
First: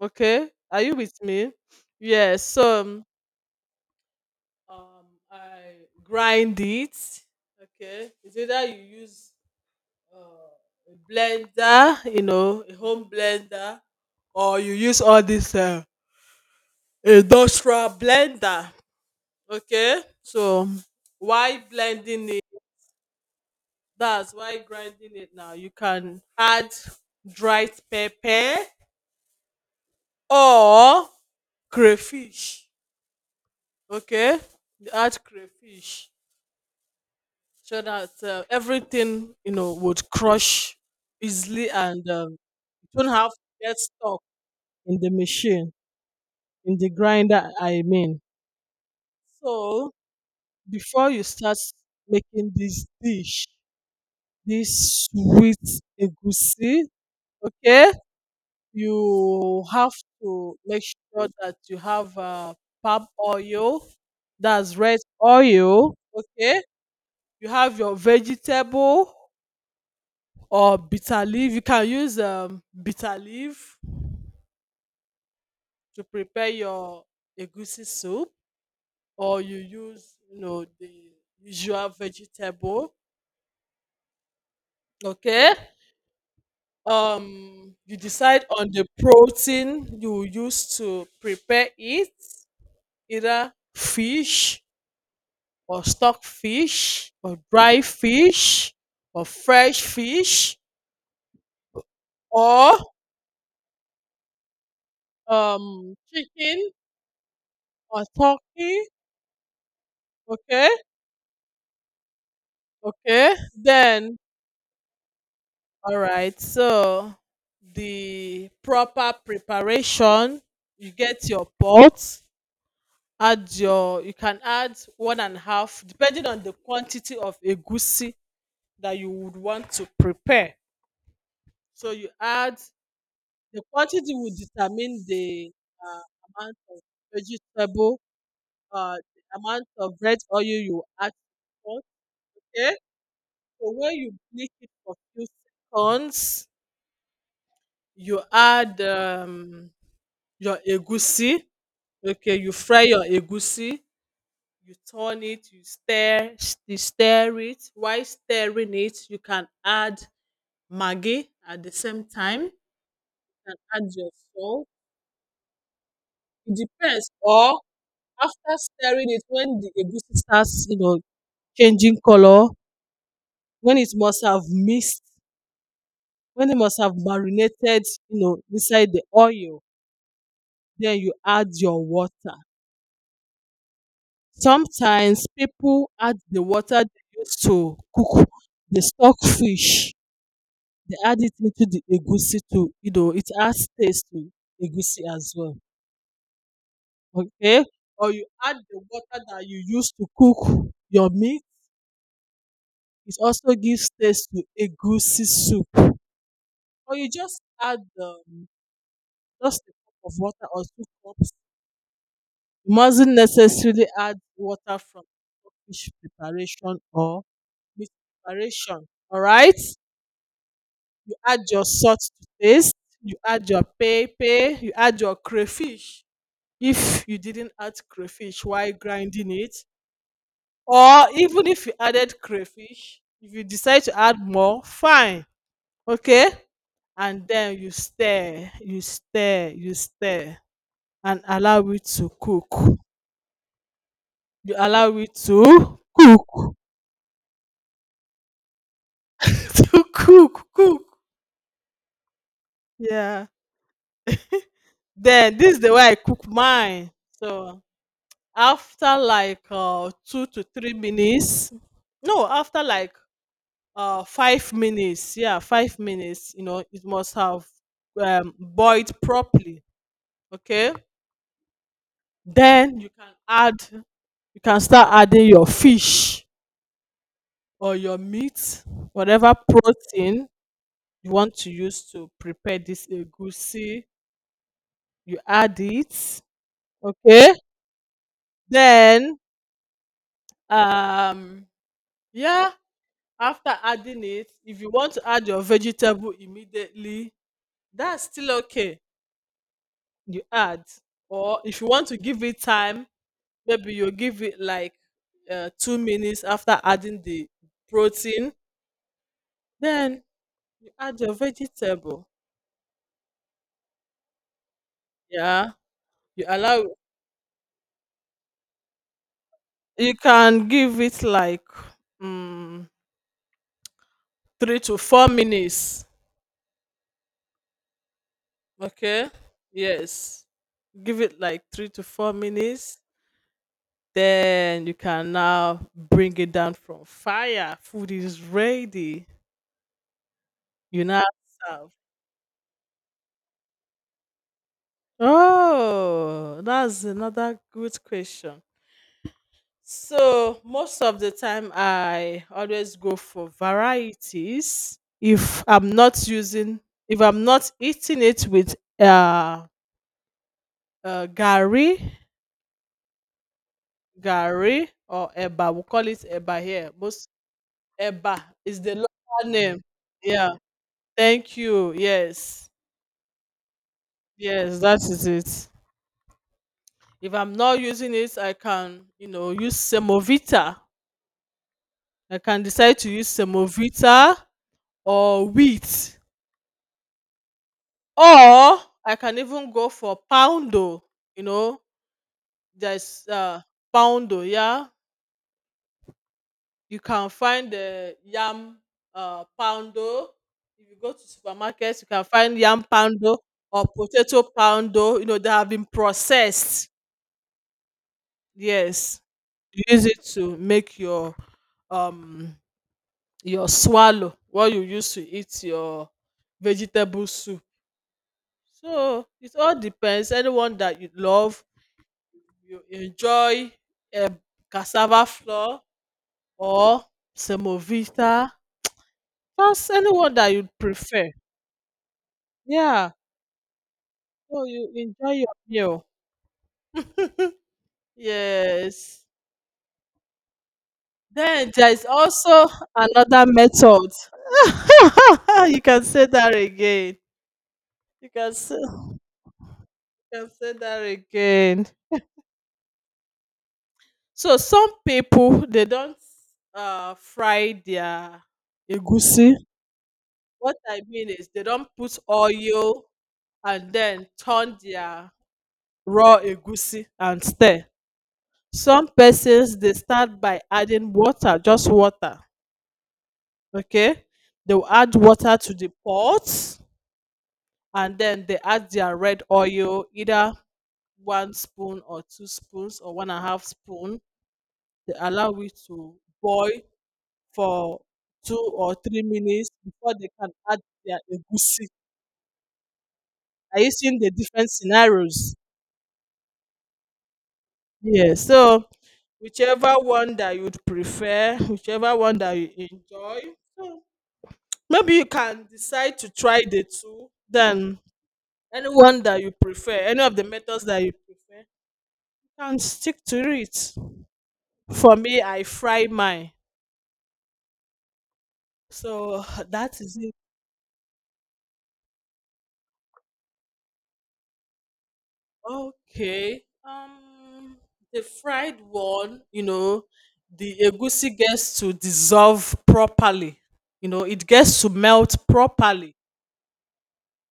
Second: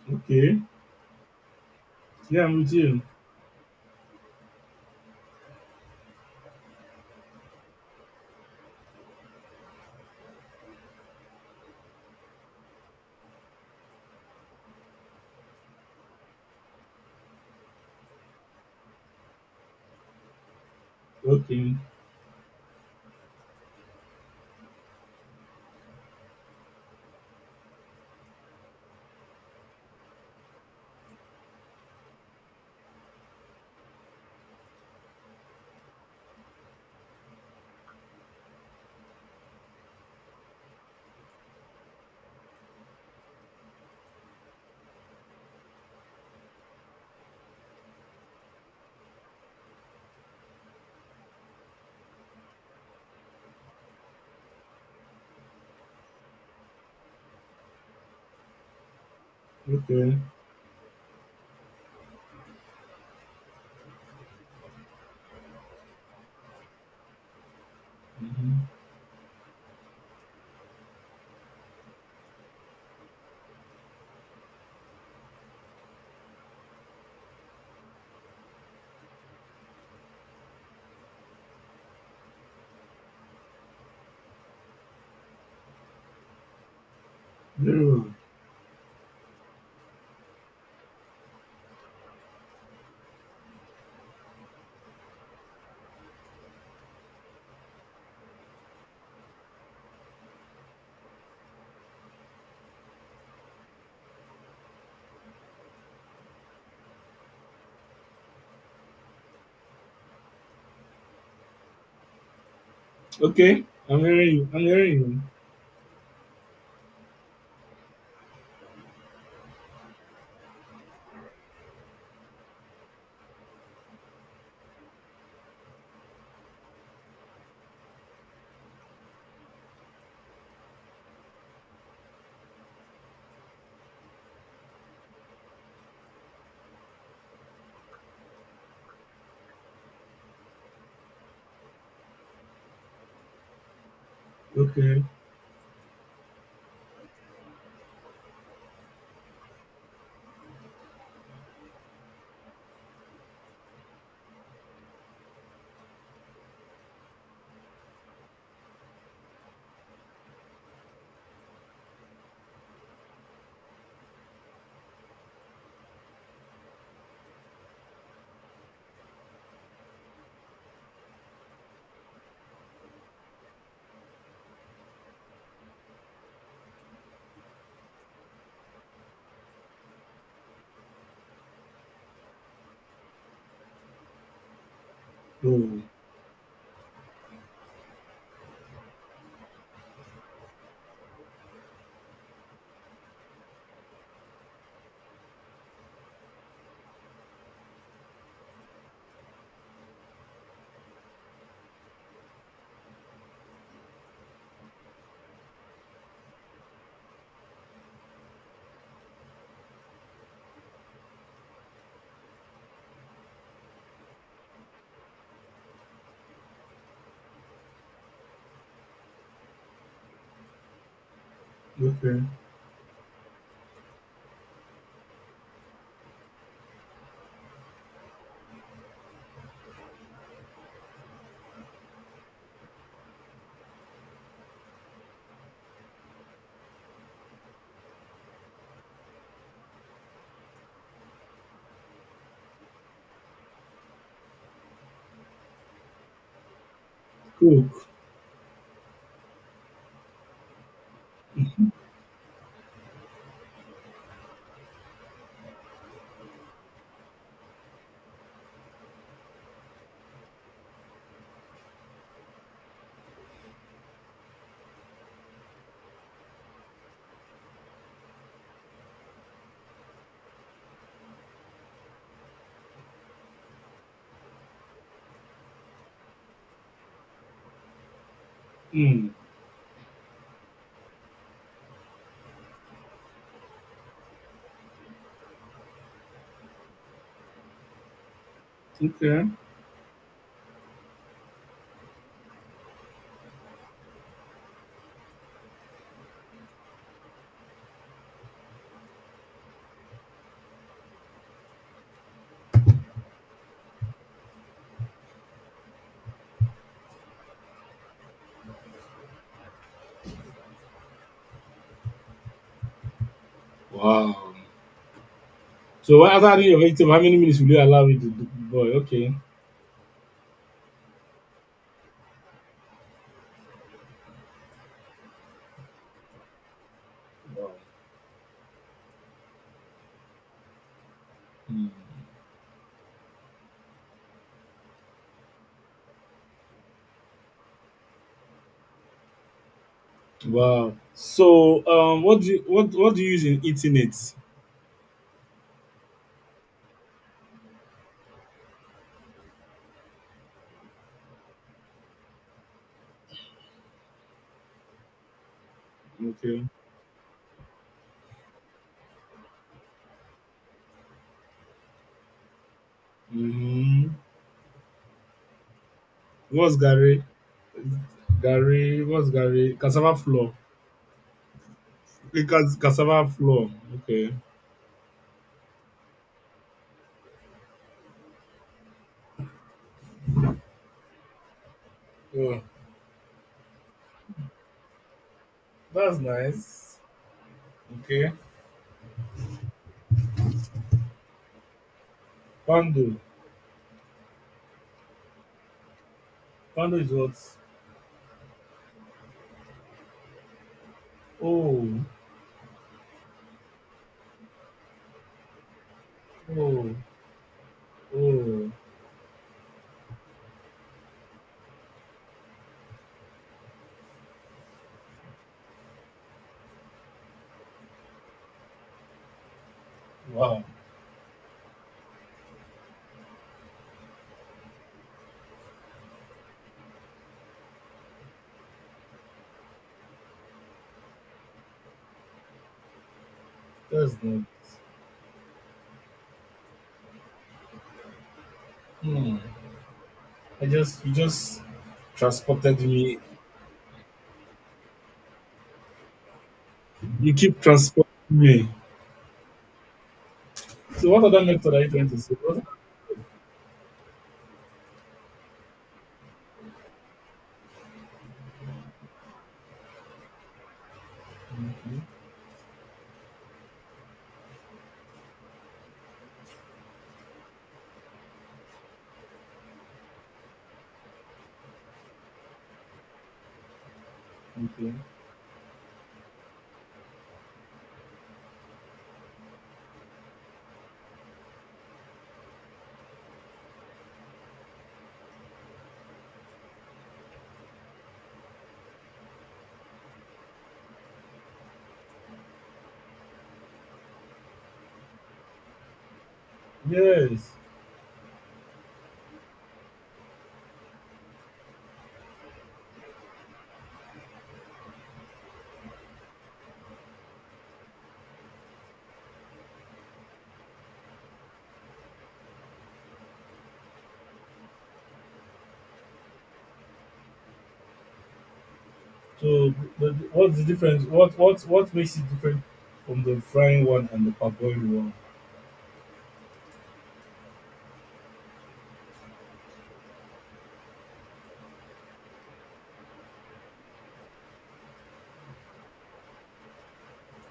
A: Okay,
B: Okay.
A: are you with me? Yes.
B: Yeah, I'm with
A: So
B: you.
A: um, I grind it. Okay, it's either you use, a blender, you know, a home blender, or you use all this. Industrial blender. Okay, so why
B: Okay.
A: blending it, that's why, grinding it. Now you can add dried pepper or crayfish. Okay, you add crayfish so that, everything, you know, would crush easily, and, you don't have to get stuck in the machine, in the grinder, I mean. So before you start making this dish, this sweet egusi, okay? You have
B: Okay.
A: to make sure that you have, palm oil, that's red oil, okay? You have your
B: Mm-hmm.
A: vegetable or bitter leaf. You can use, bitter leaf to prepare your egusi soup, or you use, you know, the usual vegetable, okay?
B: Very
A: You
B: well.
A: decide on the protein you use to prepare it, either fish or stock fish or dry fish or fresh fish, or chicken or turkey, okay. Okay,
B: Okay. I'm
A: then,
B: hearing you. I'm hearing
A: all right. So the proper preparation, you get your pot, add your, you can add one and a half depending on the quantity of egusi that you would want to prepare. So you add, the quantity will determine the, uh, amount of vegetable, the amount of red oil you add for, okay, so when you bleach
B: you.
A: it for
B: Okay.
A: few seconds, you add, your egusi. Okay, you fry your egusi, you turn it, you stir, you stir it. While stirring it, you can add Maggi at the same time. You can add your salt. It depends. Or after stirring it, when the egusi starts, you know, changing color, when it must have mixed, when it must have marinated, you know, inside the oil, then you add your water. Sometimes
B: Oh.
A: people add the water they use to cook the stock fish. They add it into the egusi too, you know, it adds taste to egusi as well, okay? Or you add the water that you use to cook your meat, it also gives taste to egusi soup. Or you just add, just a cup of water or 2 cups. You mustn't necessarily add water from fish preparation or meat preparation, alright? You add your salt
B: Okay.
A: to taste, you add your pepper, you add your crayfish. If you didn't add crayfish while grinding it, or even if you added crayfish, if you decide to add more fine. Okay, and then you stir and allow it to cook. You allow it to cook
B: Cook.
A: to cook, yeah. Then this is the way I cook mine. So after like 2 to 3 minutes, no, after like 5 minutes, yeah, 5 minutes, you know, it must have boiled properly. Okay, then you can add, you can start adding your fish or your meat,
B: Hmm.
A: whatever protein you want to use to prepare this egusi, you add it. Okay, then,
B: Okay.
A: um yeah, after adding it, if you want to add your vegetable immediately, that's still okay, you add. Or if you want to give it time, maybe you'll give it like 2 minutes after adding the protein, then you add your vegetable.
B: Wow.
A: Yeah,
B: So
A: you
B: after adding your
A: allow,
B: vegetable, how many minutes will you allow it to boil? Okay.
A: you can give it like um, 3 to 4 minutes.
B: Wow.
A: Okay, yes, give it like
B: Hmm.
A: 3 to 4 minutes, then you can now bring it down from fire. Food is ready.
B: Wow.
A: You now
B: So,
A: serve.
B: what do you, what do you use in eating it?
A: Oh, that's another good question. So, most of the time, I always go for varieties. If I'm not
B: Okay.
A: using, if I'm not eating it with gari,
B: Mm-hmm.
A: gari or eba. We call it eba
B: What's
A: here.
B: Gary?
A: Most eba is the
B: Gary? What's
A: local
B: Gary?
A: name.
B: Cassava
A: Yeah.
B: flour.
A: Thank you. Yes.
B: Cassava flour. Okay.
A: Yes, that is it. If I'm not using it, I can, you know, use
B: Oh,
A: semovita or
B: that's
A: wheat,
B: nice. Okay.
A: or I can even go for poundo, you know,
B: Pando.
A: there's poundo, yeah.
B: Pando
A: You
B: is
A: can
B: what?
A: find the yam poundo. If you go to supermarkets,
B: Oh,
A: you can find yam poundo or potato poundo. You know, they have been processed.
B: oh, oh.
A: Yes. You use it to make um your swallow, what you use to eat your vegetable soup. So it all depends.
B: Wow.
A: Anyone that you love, you enjoy, um, cassava flour or semovita, just anyone that you prefer. Yeah.
B: That's
A: So
B: nice.
A: you enjoy your meal. Yes.
B: Hmm. I just, you just
A: Then there is also
B: transported me.
A: another method. You can say that again.
B: You keep transporting
A: You can
B: me.
A: say, you can say that
B: So, what other method are
A: again.
B: you trying to say?
A: So some people, they don't fry their egusi. What I mean is they don't
B: Hmm?
A: put oil and then turn their raw egusi and stir. Some persons, they start by adding water, just water. Okay, they will
B: Okay.
A: add water to the pot and then they add their red oil, either one spoon or two spoons or one and a half spoon. They allow it to boil for 2 or 3 minutes before they can add their egusi. Are you seeing the different scenarios?
B: Yes.
A: Yeah, so whichever one that you'd prefer, whichever one that you enjoy, so maybe you can decide to try the two. Then anyone that you prefer, any of the methods that you prefer, you can stick to it. For me, I fry mine. So
B: So,
A: that
B: but
A: is it.
B: what's the difference? What what makes it different from the frying one and the parboiled one?
A: Okay. The fried one, you know, the egusi gets to dissolve properly. You know, it gets to melt properly,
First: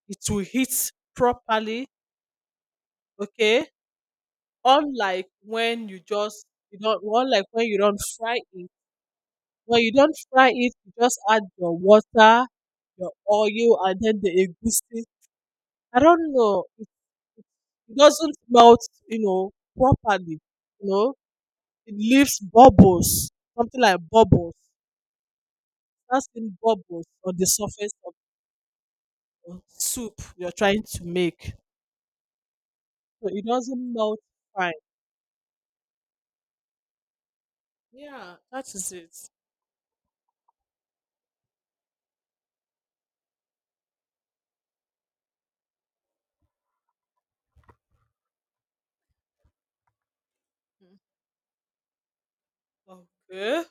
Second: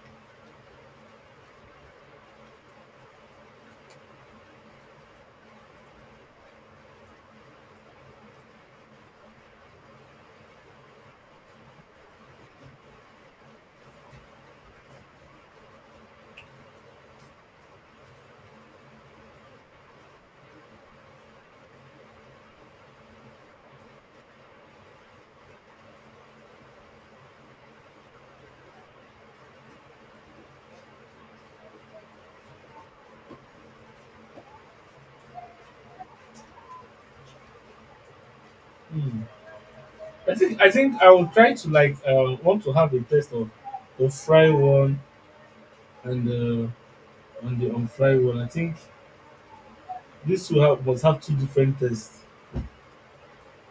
A: it will hit properly, okay? Unlike when you just, you don't, unlike when you don't fry it. When you don't fry it, you just add your water, your oil, and then the egusi. I don't know. It doesn't melt, you know, properly. You know, it leaves bubbles, something like bubbles. That's in bubbles on the surface of the soup you're trying to make. So it doesn't melt fine. Yeah, that is
B: Hmm.
A: it.
B: I think I will try to like, want to have a test of the fry one and the and the unfried one. I think this will have must have two different tests.
A: Okay.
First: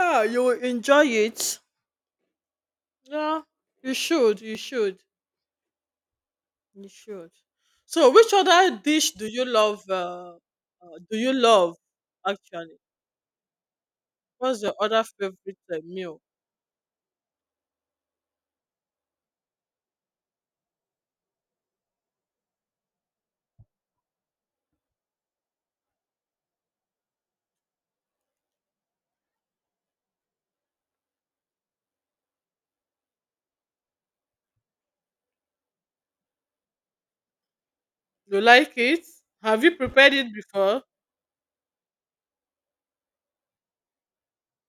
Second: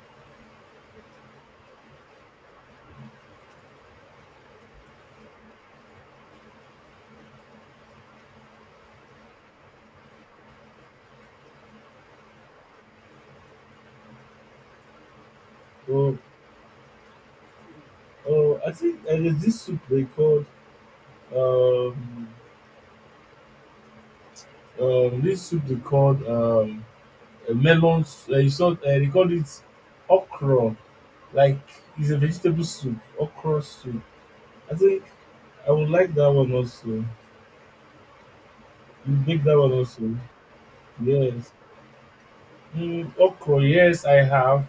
A: Yeah, you will enjoy it. Yeah, you should. You should. You should. So, which other dish do you love? Do you love, actually? What's your other favorite
B: Oh,
A: meal?
B: oh, I think there's this soup they called um, um, melons. You saw they call it okra. Like, it's a vegetable soup, okra soup. I think I would like that one also. You
A: You like it?
B: make that
A: Have
B: one
A: you prepared
B: also.
A: it before?
B: Yes. Mm, okra. Yes, I have.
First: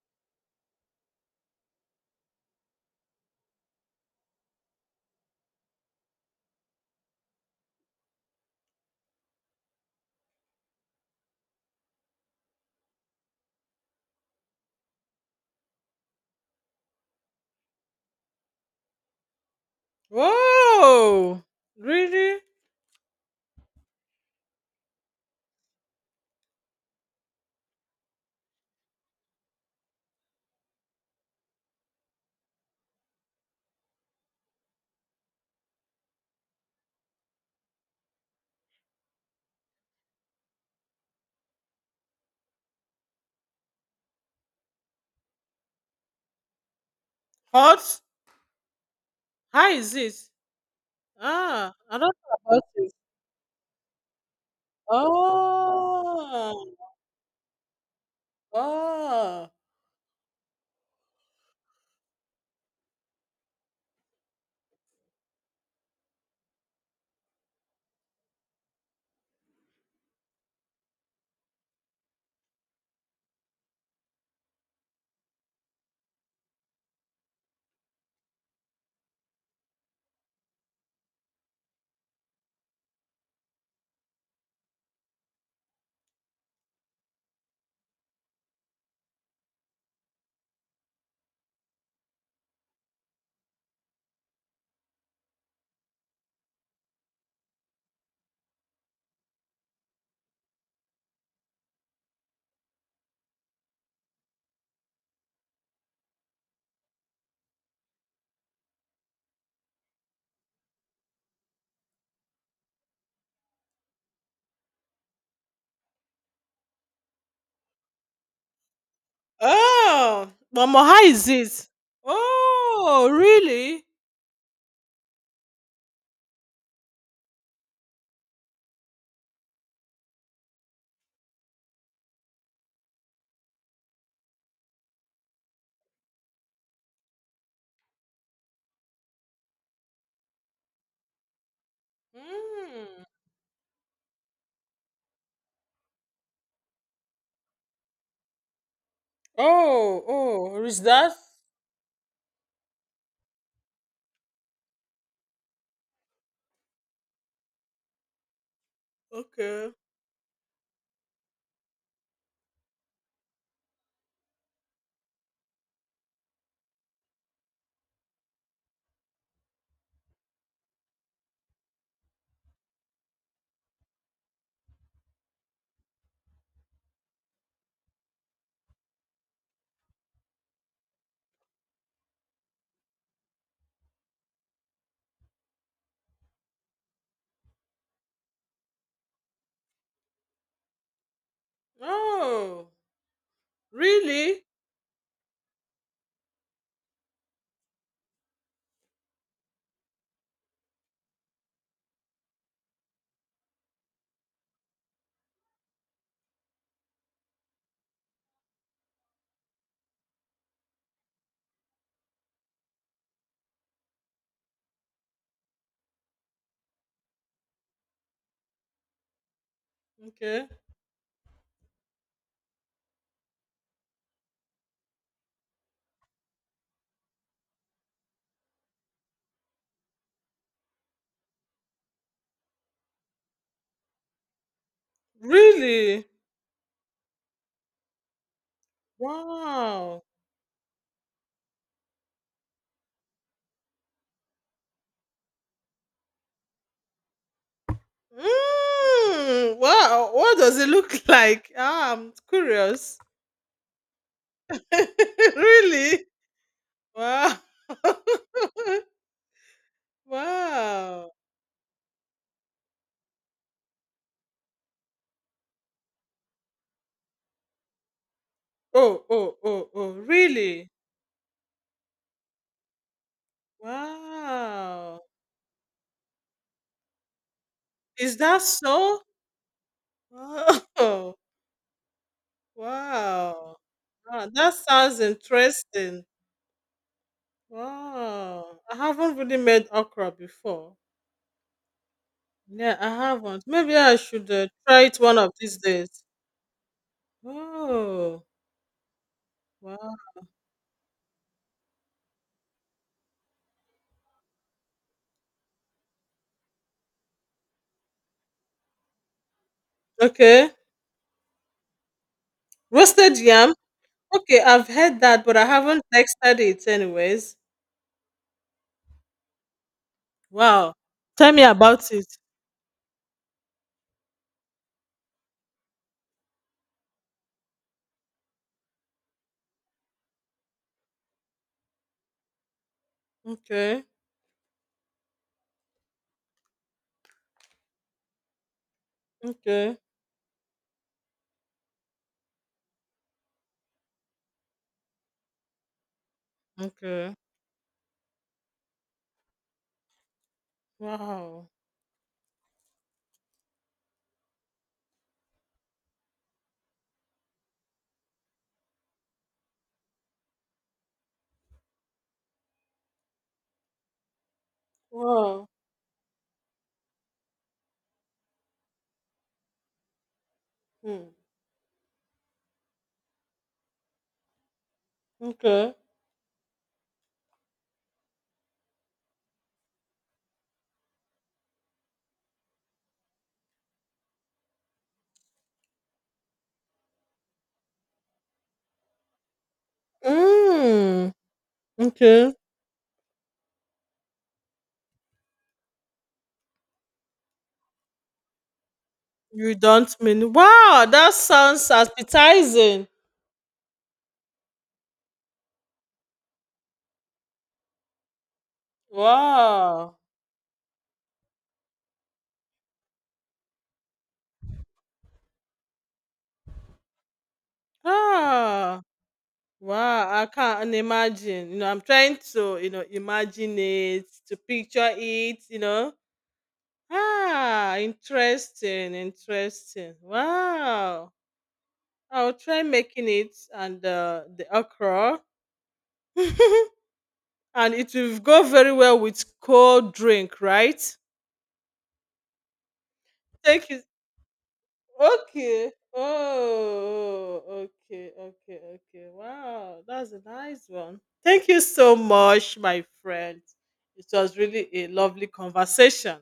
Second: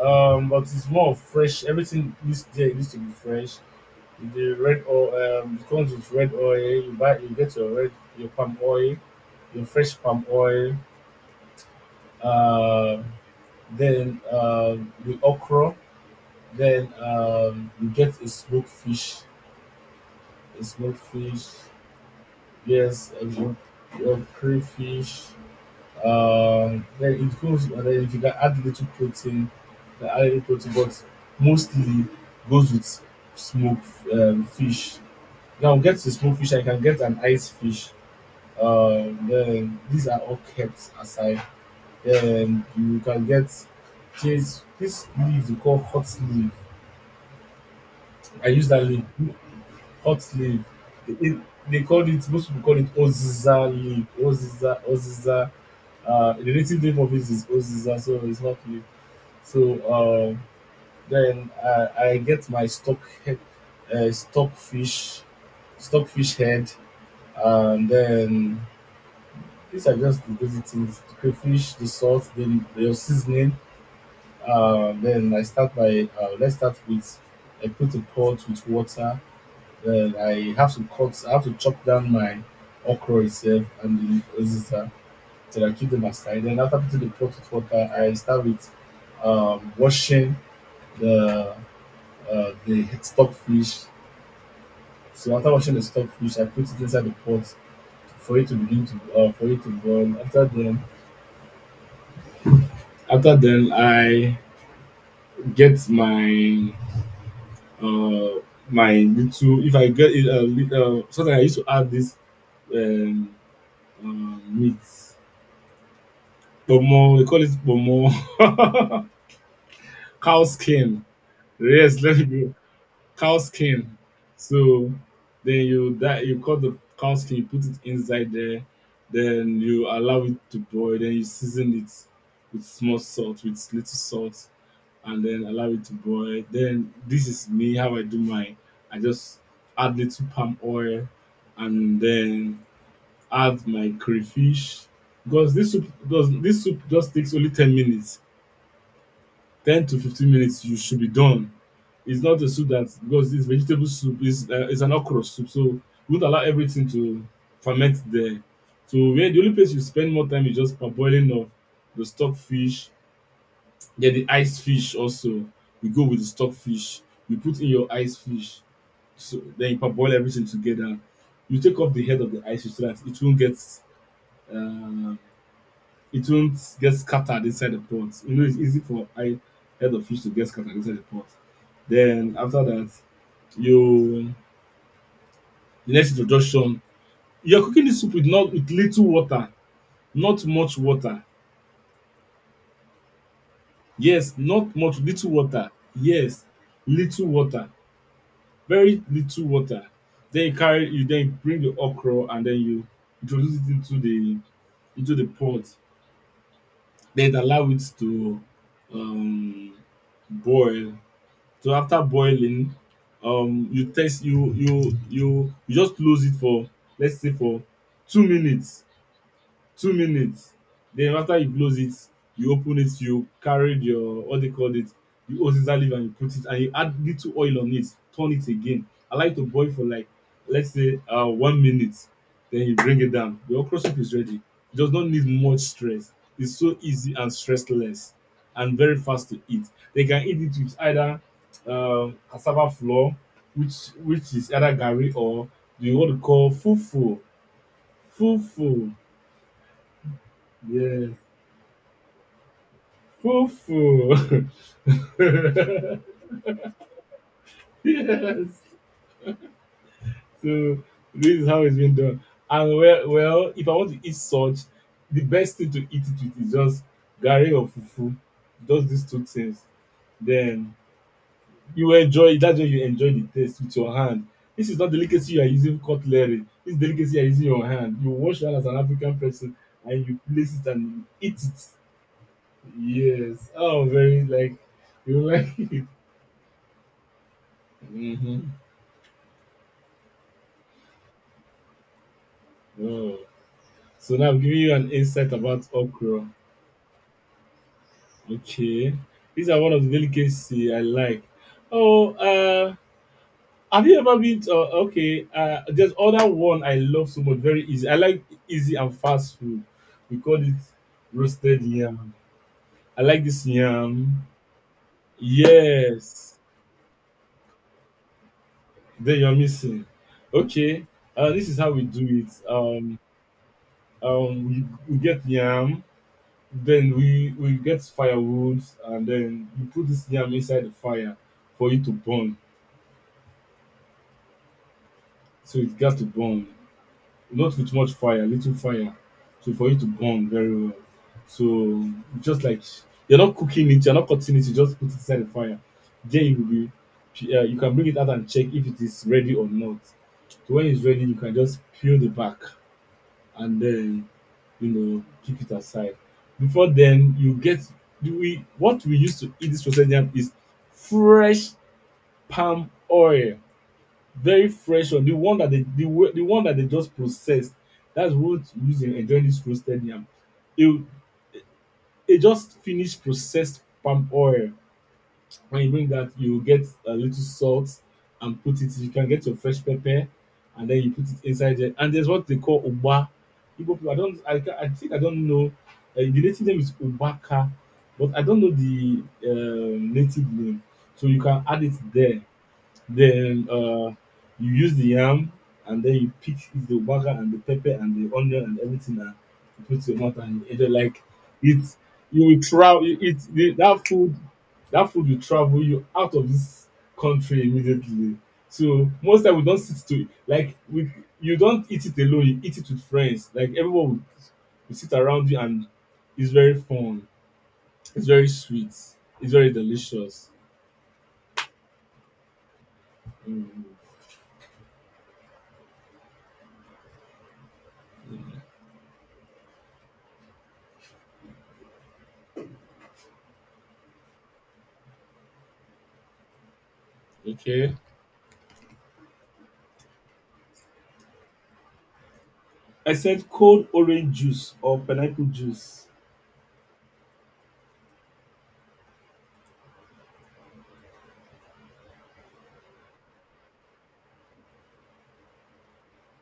B: But it's more of fresh. Everything needs there needs to be fresh. The red oil. It comes with red oil. You buy. You get your red, your palm oil, your fresh palm oil. Uh, then the okra. Then you get a smoked
A: Whoa!
B: fish,
A: Really?
B: yes, a smoked, your crayfish. Then it goes, and then if you can add little protein, you can add little protein, but mostly goes with smoked fish. Now get the smoked fish, I can get an ice fish. Then these are all kept aside. Then you can get this leaf they call hot leaf.
A: Hot?
B: I use that leaf.
A: How is
B: Hot
A: it?
B: leaf. It, it,
A: Ah,
B: they
A: I don't
B: called it,
A: know
B: most people
A: about
B: call
A: it.
B: it Oziza leaf. Oziza, Oziza. The
A: Oh.
B: native name of it is Oziza, so it's not leaf.
A: Oh.
B: So um, then I get my stock, he- stockfish, stockfish head, and then these are just the basic things: the crayfish, the salt, then your seasoning. Then I start by let's start with, I put a pot with water. Then I have to cut, I have to chop down my okra itself and the uziza till I keep them aside. Then after putting the pot with water, I start with washing the the stock fish. So after washing the stock fish, I put it inside the pot for it to begin to, for it to boil. After then I get my uh, my little. If I get it, something I used to add this um, meat. Bomo, we call it bomo.
A: Oh,
B: Cow
A: but mo, how
B: skin.
A: is it?
B: Yes, let it go.
A: Oh,
B: Cow
A: really?
B: skin. So then you, that you cut the cow skin, you put it inside there, then you allow it to boil, then you season it with small salt, with little salt, and then allow it to boil. Then this is me how I do mine. I just add little palm oil and then
A: Mm.
B: add my crayfish. Because this soup just takes only 10 minutes. 10 to
A: Oh,
B: 15 minutes
A: oh,
B: you
A: is
B: should be
A: that?
B: done. It's not a soup that, because it's vegetable soup, it's an okra soup, so you won't allow everything to ferment there. So where the only
A: Okay.
B: place you spend more time is just parboiling of the stock fish, then the ice fish also. You go with the stock fish, you put in your ice fish, so then you parboil everything together. You take off the head of the ice fish so that it won't get, uh, it won't get scattered inside the pot. You know, it's easy for I head of fish to get scattered inside the pot. Then after that, you, the next introduction, you're cooking the soup with, not with little water, not much water.
A: Oh,
B: Yes,
A: really?
B: not much little water. Yes, little water, very little water. Then you carry, you then bring the okra and then you introduce it into the pot. Then allow it to um boil. So after boiling, you test, you you just close it for, let's say, for 2 minutes, two
A: Okay.
B: minutes Then after you close it, you open it, you carry your what they call it, you, oziza leaf, and you put it and you add little oil on it, turn it again. I like to boil for like, let's say, 1 minute. Then you bring it down. Your okra soup is ready. It does not need much
A: Really?
B: stress. It's so easy and stressless, and very fast to eat.
A: Wow.
B: They can eat it with either cassava flour, which is either gari or the, what we call fufu. Fufu.
A: Mm. Wow. What does it look
B: Yes.
A: like? Ah, I'm curious.
B: Fufu.
A: Really? Wow.
B: Yes. So
A: Wow.
B: this is how it's been done. And, well, well, if I want to eat such, the best thing to eat it with is just gari or fufu. Just
A: Oh,
B: these two
A: oh,
B: things.
A: oh, oh, really?
B: Then you enjoy it. That's when you enjoy the taste with your hand. This is not
A: Wow.
B: delicacy you are using cutlery. This is delicacy you are using your hand. You
A: Is
B: wash
A: that
B: your hand as an
A: so?
B: African person and you place it and you
A: Oh,
B: eat it. Yes.
A: wow.
B: Oh, very,
A: Ah, that
B: like
A: sounds
B: you like it.
A: interesting.
B: Mm-hmm.
A: Wow. I haven't really made okra before. Yeah, I
B: Oh.
A: haven't. Maybe I
B: So
A: should
B: now I'm giving you
A: try
B: an
A: it one of
B: insight
A: these
B: about
A: days.
B: okra.
A: Oh,
B: Okay. These are one
A: wow.
B: of the delicacy I like. Oh, have you ever been to, okay, there's other one I love so much, very easy. I like easy and fast food. We call
A: Okay.
B: it roasted yam. I
A: Roasted
B: like this
A: yam.
B: yam.
A: Okay, I've heard that, but I haven't texted
B: Yes.
A: it anyways.
B: Then you're missing.
A: Wow.
B: Okay.
A: Tell me
B: This is how we
A: about it.
B: do it. We get yam. Then we get firewood and then you put this yam inside the fire for it to burn.
A: Okay.
B: So it gets to burn. Not with much fire, little fire. So for
A: Okay.
B: it to burn very well. So just like, you're not cooking it, you're not cutting it, you just put it inside the fire. Then you will be,
A: Okay.
B: you can bring it out and check if it is ready or not. So when it's ready, you can
A: Wow.
B: just peel the back and then you know keep it aside. Before then, you get, do we, what we used to eat this roasted yam is fresh palm oil, very fresh one. The one
A: Wow.
B: that they, the, the one that they just processed. That's what you use in enjoying this roasted yam. It,
A: Hmm.
B: it just finished processed palm oil. When you
A: Okay.
B: bring that, you get a little salt and put it. You can get your fresh pepper and then you put it inside there. And there's what they call uba. Igbo people, I don't, I, I think I don't know. The native name is ubaka, but I don't know the native name. So
A: Hmm.
B: you can add it there.
A: Okay.
B: Then you use the yam and then you pick the water and the pepper and the onion and everything and
A: You
B: you put it in
A: don't
B: your mouth
A: mean,
B: and you eat it
A: wow,
B: like
A: that
B: it.
A: sounds
B: You will travel.
A: appetizing.
B: You eat the, that food. That food will travel you out of this country immediately. So most time we don't sit
A: Wow.
B: to like, we, you don't eat it alone. You eat it with friends. Like everyone will sit around you and it's very fun. It's very sweet.
A: Ah.
B: It's very
A: Wow. I
B: delicious.
A: can't imagine. You know, I'm trying to, you know, imagine
B: Mm,
A: it, to picture it, you know. Ah,
B: mm.
A: interesting, interesting. Wow. I'll try making it and the okra. And
B: Okay.
A: it will go very well with cold drink, right?
B: I said cold
A: Thank you.
B: orange juice or pineapple
A: Okay.
B: juice.
A: Oh, okay, okay, okay. Wow, that's a nice one. Thank you so much, my friend. It was really a lovely conversation.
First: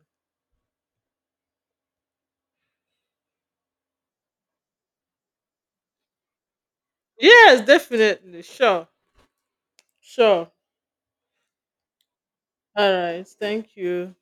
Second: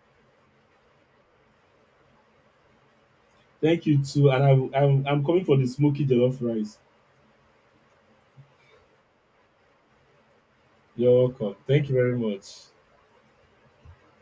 B: Thank you too, and I'm, coming for the smoky jollof rice.
A: Yes, definitely. Sure, sure.
B: You're welcome. Thank you very much.
A: All right. Thank you.